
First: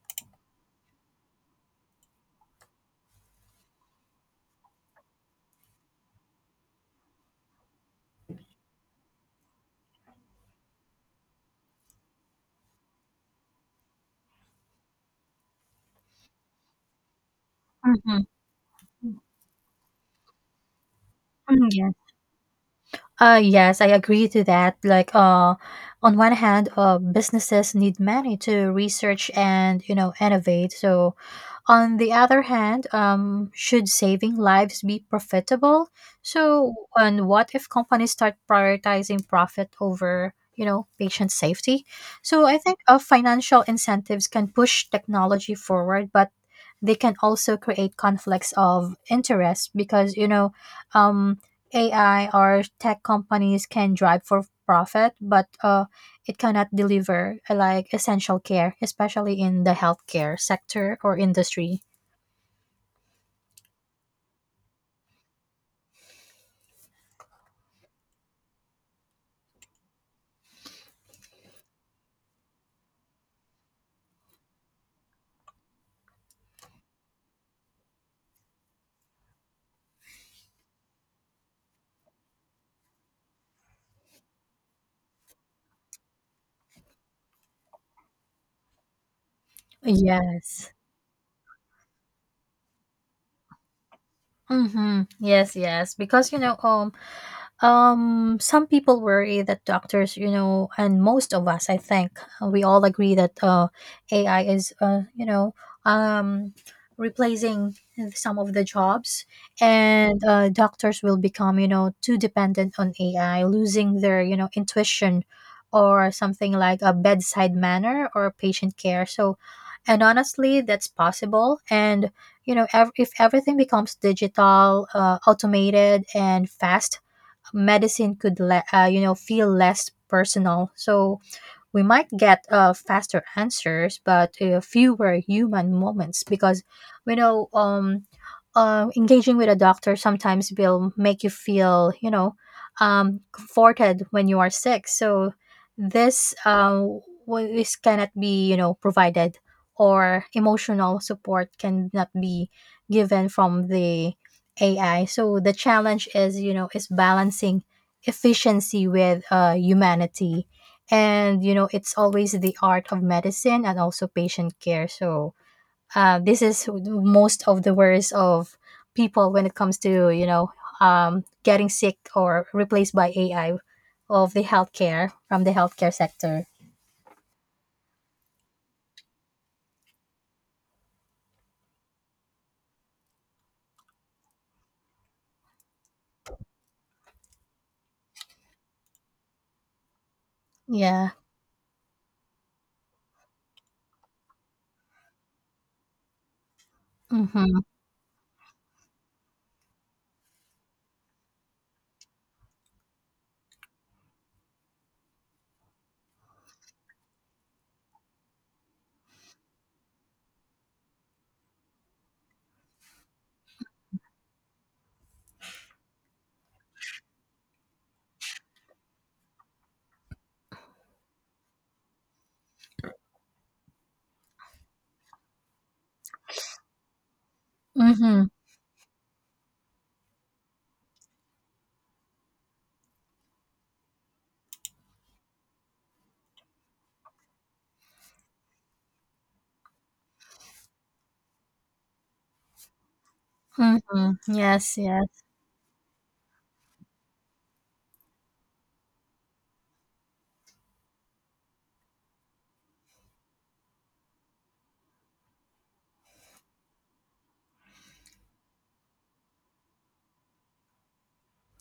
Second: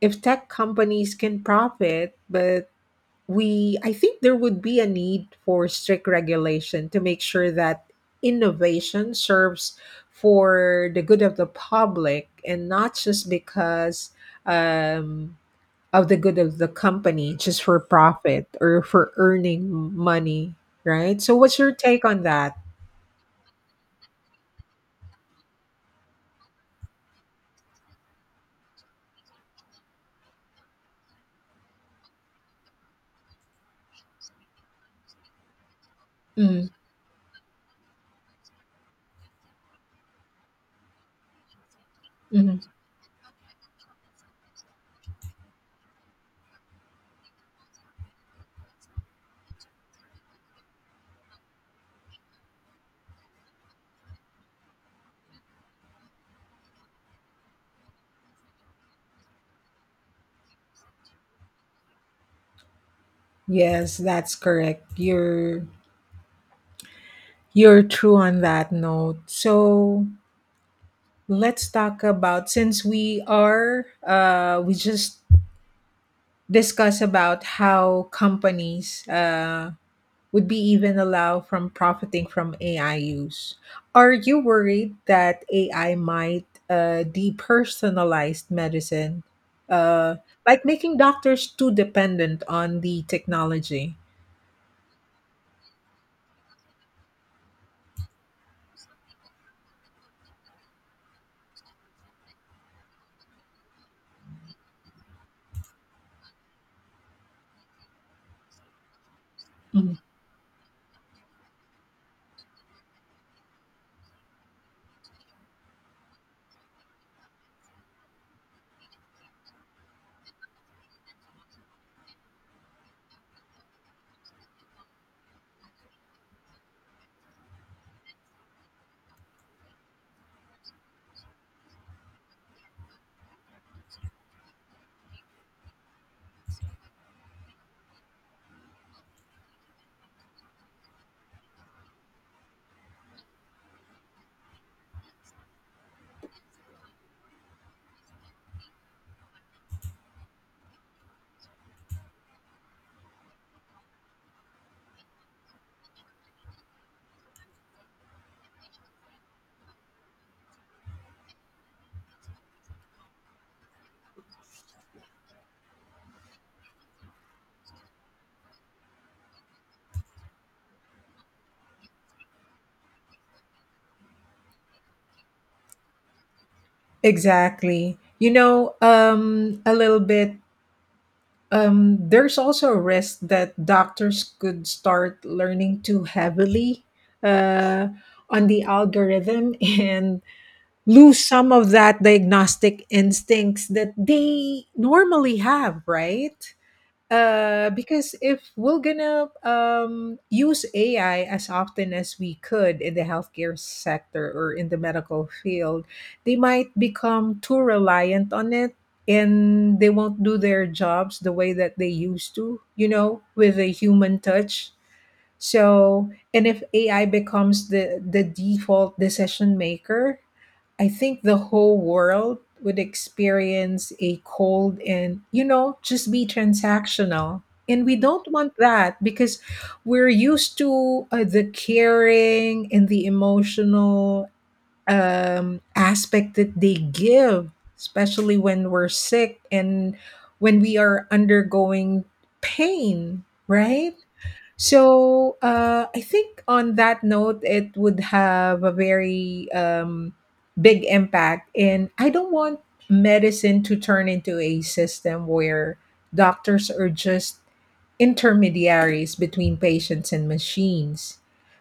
Speaker 1: if tech companies can profit, but we, I think there would be a need for strict regulation to make sure that innovation serves for the good of the public and not just because um, of the good of the company, just for
Speaker 2: Mm-hmm.
Speaker 1: profit or for earning money, right? So, what's
Speaker 2: Mm,
Speaker 1: your
Speaker 2: yeah.
Speaker 1: take on that?
Speaker 2: Yes, I agree to that. Like, on one hand, businesses need money to research and, you know, innovate. So, on the other hand, should saving lives be profitable?
Speaker 1: Mm.
Speaker 2: So, and what if companies start prioritizing profit over, you know, patient safety? So, I
Speaker 1: Mhm.
Speaker 2: think, financial incentives can push technology forward, but they can also create conflicts of interest because, you know, um, AI or tech companies can drive for profit, but it cannot deliver, like essential care, especially in the healthcare sector or industry.
Speaker 1: Yes, that's correct. You're true on that note. So let's talk about, since we are we just discuss about how companies would be even allow from profiting from AI use. Are you worried that AI might depersonalized medicine? Uh like
Speaker 2: Yes.
Speaker 1: making doctors too dependent on the technology.
Speaker 2: Mm-hmm. Yes, yes. Because, you know, some people worry that doctors, you know, and most of us, I think, we all agree that, AI is, um, replacing some of the jobs, and doctors will become, you know, too dependent on AI, losing their, you know, intuition or something like a bedside manner or patient care. So, and honestly, that's possible. And you know, if everything becomes digital, automated, and fast, medicine could you know, feel less personal. So we might get, faster answers, but fewer human moments because you know um, engaging with a doctor sometimes will make you feel, you know, comforted when you are sick. So this uh, this cannot be, you know, provided, or emotional support cannot be given from the AI. So the challenge is, you know, is balancing efficiency with, humanity, and you know it's always the art of medicine and also patient care. So this is most of the worries of people when it comes to, you know, getting sick or replaced by AI of the healthcare, from the healthcare sector.
Speaker 1: Exactly. You know, a little bit. There's also a risk that doctors could start learning too heavily uh, on the algorithm and
Speaker 2: Yeah.
Speaker 1: lose some of that diagnostic instincts that they normally have, right?
Speaker 2: Mm-hmm.
Speaker 1: Because if we're gonna use AI as often as we could in the healthcare sector or in the medical field, they might become too reliant on it and they won't do their jobs the way that they used to, you know, with a human touch. So, and if AI becomes the default decision maker, I think the whole world would experience a cold and, you know, just be transactional. And we
Speaker 2: Mm-hmm.
Speaker 1: don't want that because we're used to the caring and the emotional aspect that they give, especially when we're sick and when we are undergoing pain, right?
Speaker 2: Mm-hmm. Yes, yes.
Speaker 1: So I think on that note, it would have a very big impact. And I don't want medicine to turn into a system where doctors are just intermediaries between patients and machines.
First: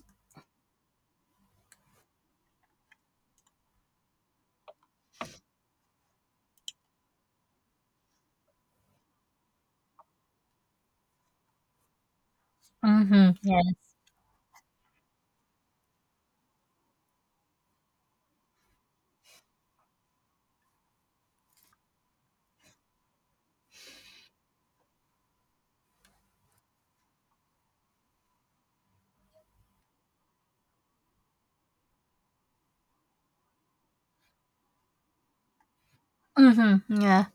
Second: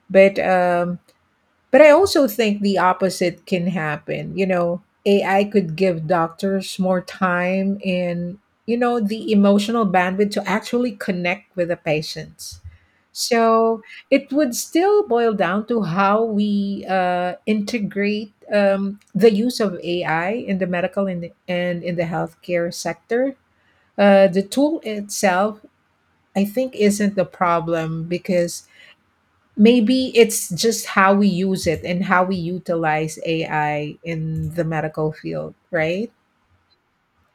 Speaker 1: But um, but I also think the opposite can happen. You know, AI could give doctors more time and, you know, the emotional bandwidth to actually connect with the patients.
Speaker 2: Mm-hmm. Yeah.
Speaker 1: So it would still boil down to how we integrate the use of AI in the medical and in the healthcare sector. The tool itself, I think, isn't the problem because maybe it's just how we use it and how we utilize AI in the medical field, right?
Speaker 2: Mm-hmm. Yeah.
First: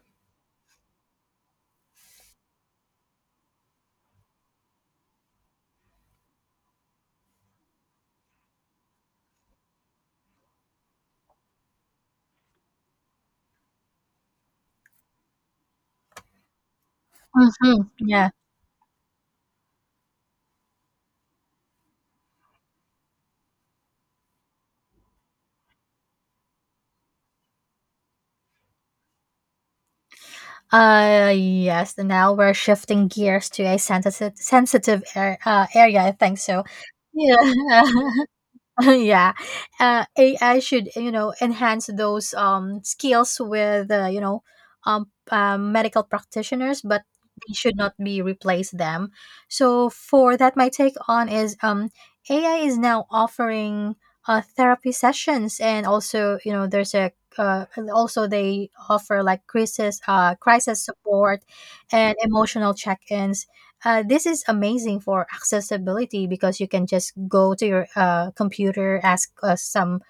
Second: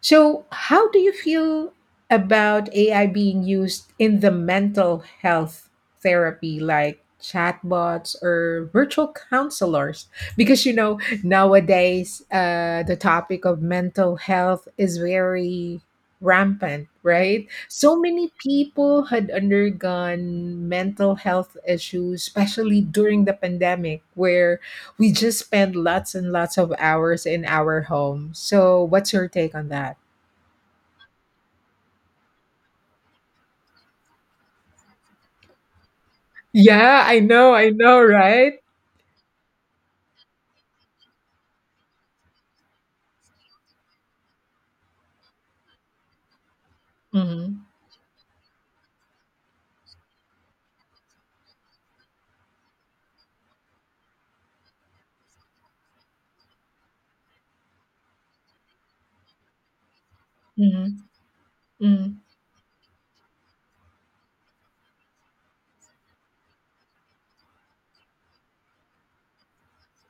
Speaker 1: So, how do you feel about AI being used in the mental health therapy, like chatbots or virtual counselors? Because, you know, nowadays the topic of mental health is very rampant, right?
Speaker 2: Mm-hmm.
Speaker 1: So many
Speaker 2: Yeah.
Speaker 1: people had undergone mental health issues, especially during the pandemic, where we just spend lots and lots of hours in our home. So, what's your take on that?
Speaker 2: Yes. And now we're shifting gears to a sensitive, sensitive area. I think so.
Speaker 1: Yeah,
Speaker 2: Yeah.
Speaker 1: I know, right?
Speaker 2: Yeah. AI should, you know, enhance those skills with, medical practitioners, but they
Speaker 1: Mhm,
Speaker 2: should not be replace them. So for that my take on is, AI is now offering therapy sessions, and also you know there's a, and also they offer like crisis
Speaker 1: mhm,
Speaker 2: support and
Speaker 1: mhm,
Speaker 2: emotional check-ins. This is amazing for accessibility, because you can just go to your, computer, ask, some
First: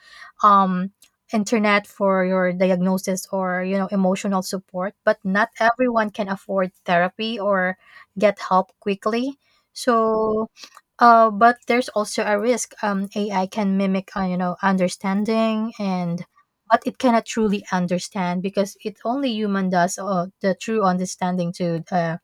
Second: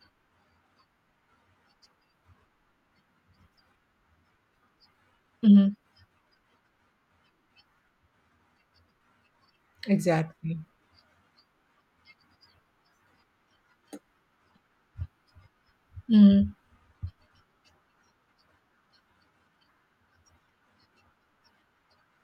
Speaker 2: um, internet for your diagnosis or, you know, emotional support. But not
Speaker 1: mhm,
Speaker 2: everyone can afford therapy or get help quickly. So,
Speaker 1: exactly.
Speaker 2: but there's also a risk. AI can mimic, you know, understanding, and
Speaker 1: Mhm,
Speaker 2: but it cannot truly understand because it only human does the true understanding to uh,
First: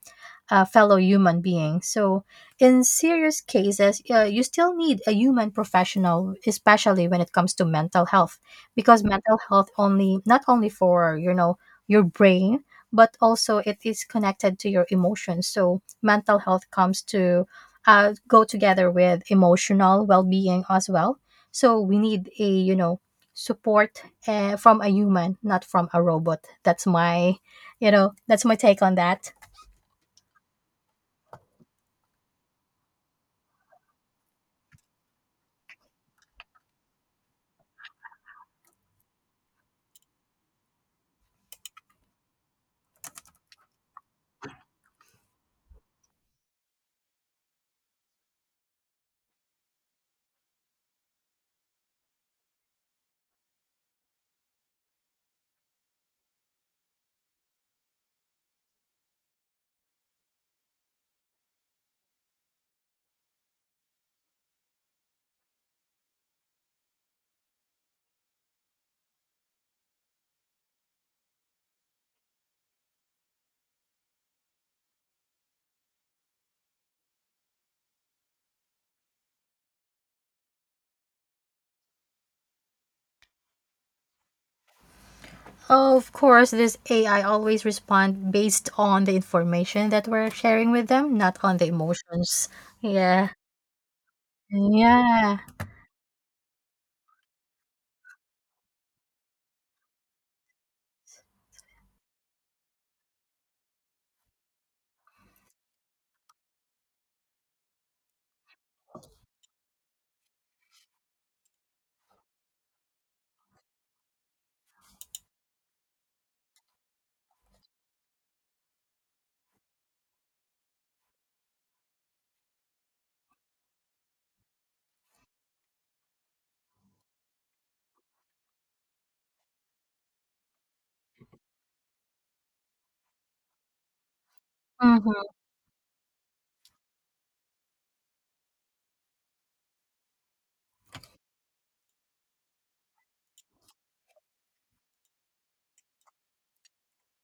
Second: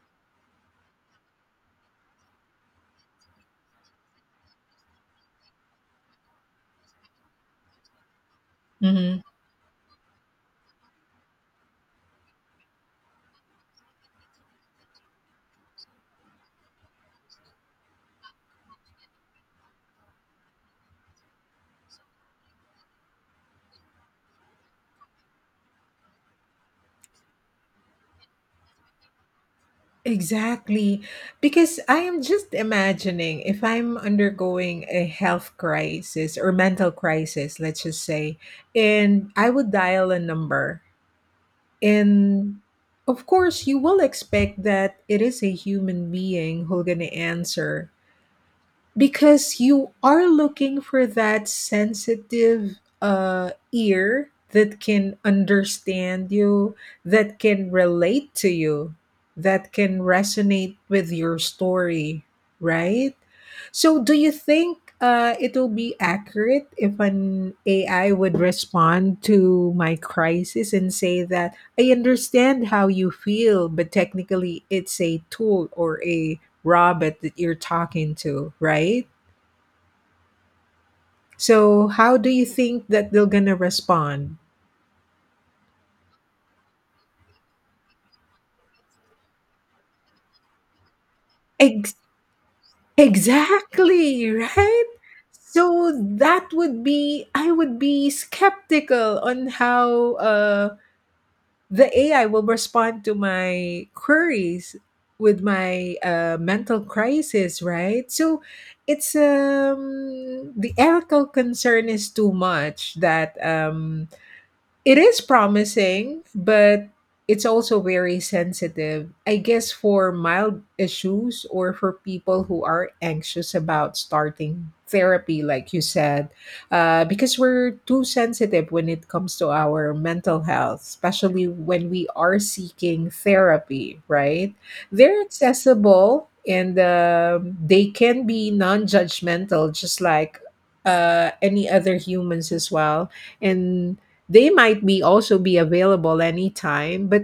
Speaker 2: uh, fellow human being. So, in serious cases, you still need a human professional, especially when it comes to mental health, because
Speaker 1: mhm.
Speaker 2: mental health only not only for, you know, your brain, but also it is connected to your emotions. So, mental health comes to go together with emotional well-being as well. So, we need a, you know, support, from a human, not from a robot. That's my take on that.
Speaker 1: Exactly. Because I am just imagining if I'm undergoing a health crisis or mental crisis, let's just say, and I would dial a number. And of course, you will expect that it is a human being who's going to answer because you are looking for that sensitive ear that can understand you, that can relate to you, that can resonate with your story, right? So, do you think it will be accurate if an AI would respond to my crisis and say that I understand how you feel, but technically it's a tool or a Robert that you're talking to, right? So how do you think that they're gonna respond?
Speaker 2: Of course, this AI always respond based on the information that we're sharing with them, not on the
Speaker 1: Ex-
Speaker 2: emotions. Yeah.
Speaker 1: exactly, right?
Speaker 2: Yeah.
Speaker 1: So that would be I would be skeptical on how the AI will respond to my queries with my mental crisis, right? So it's the ethical concern is too much that it is promising, but it's also very sensitive. I guess for mild issues or for people who are anxious about starting therapy, like you said, because we're too sensitive when it comes to our mental health, especially when we are seeking therapy, right? They're
Speaker 2: Mm-hmm.
Speaker 1: accessible and they can be non judgmental, just like any other humans as well. And they might be also be available anytime, but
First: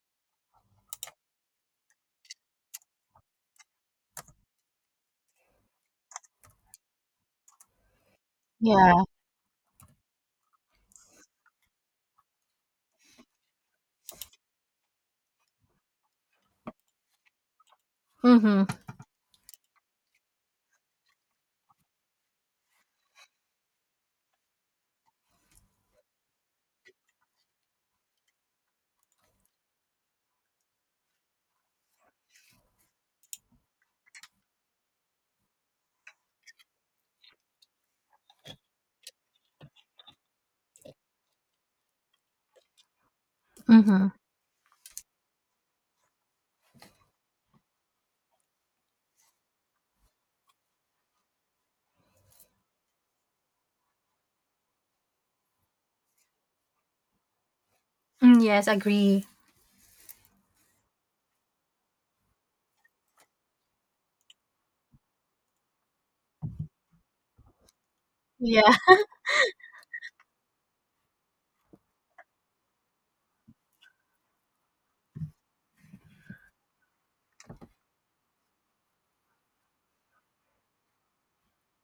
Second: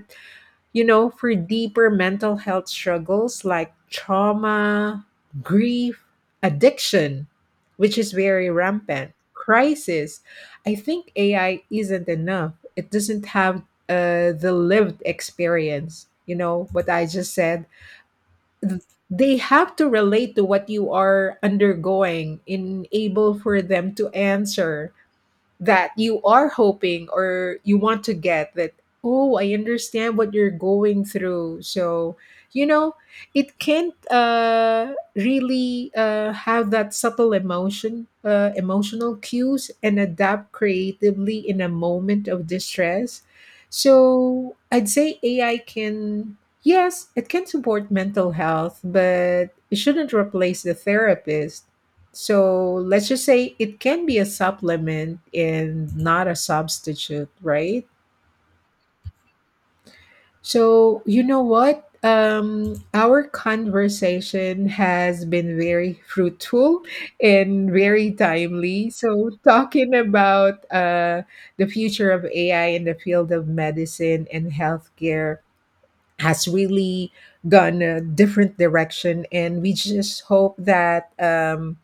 Speaker 1: you know, for deeper mental health struggles like trauma, grief, addiction, which is very
Speaker 2: Yeah.
Speaker 1: rampant, crisis, I think AI isn't enough. It doesn't have the lived experience, you know, what I just said.
Speaker 2: Mm-hmm.
Speaker 1: Th- They have to relate to what you are undergoing in able for them to answer that you are hoping or you want to get that oh I understand what you're going through. So you know it can't really have that subtle emotional cues and adapt creatively in a moment of distress.
Speaker 2: Mm-hmm.
Speaker 1: So I'd say AI can, yes, it can support mental health, but it shouldn't replace the therapist. So let's just say it can be a supplement and not a substitute, right?
Speaker 2: Mm, yes, agree.
Speaker 1: So you know what? Our conversation has been very fruitful and very
Speaker 2: Yeah.
Speaker 1: timely. So talking about the future of AI in the field of medicine and healthcare has really gone a different direction, and we just hope that.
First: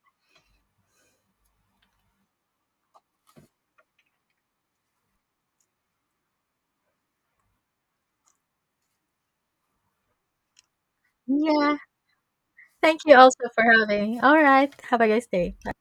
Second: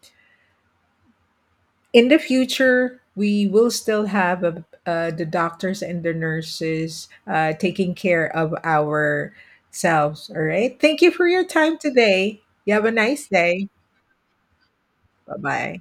Speaker 1: In the future, we will still have the doctors and the nurses taking care of ourselves. All right. Thank you for your time
Speaker 2: Yeah.
Speaker 1: today. You have a
Speaker 2: Thank you
Speaker 1: nice
Speaker 2: also for
Speaker 1: day.
Speaker 2: having. All right. Have a nice
Speaker 1: Bye
Speaker 2: day.
Speaker 1: bye.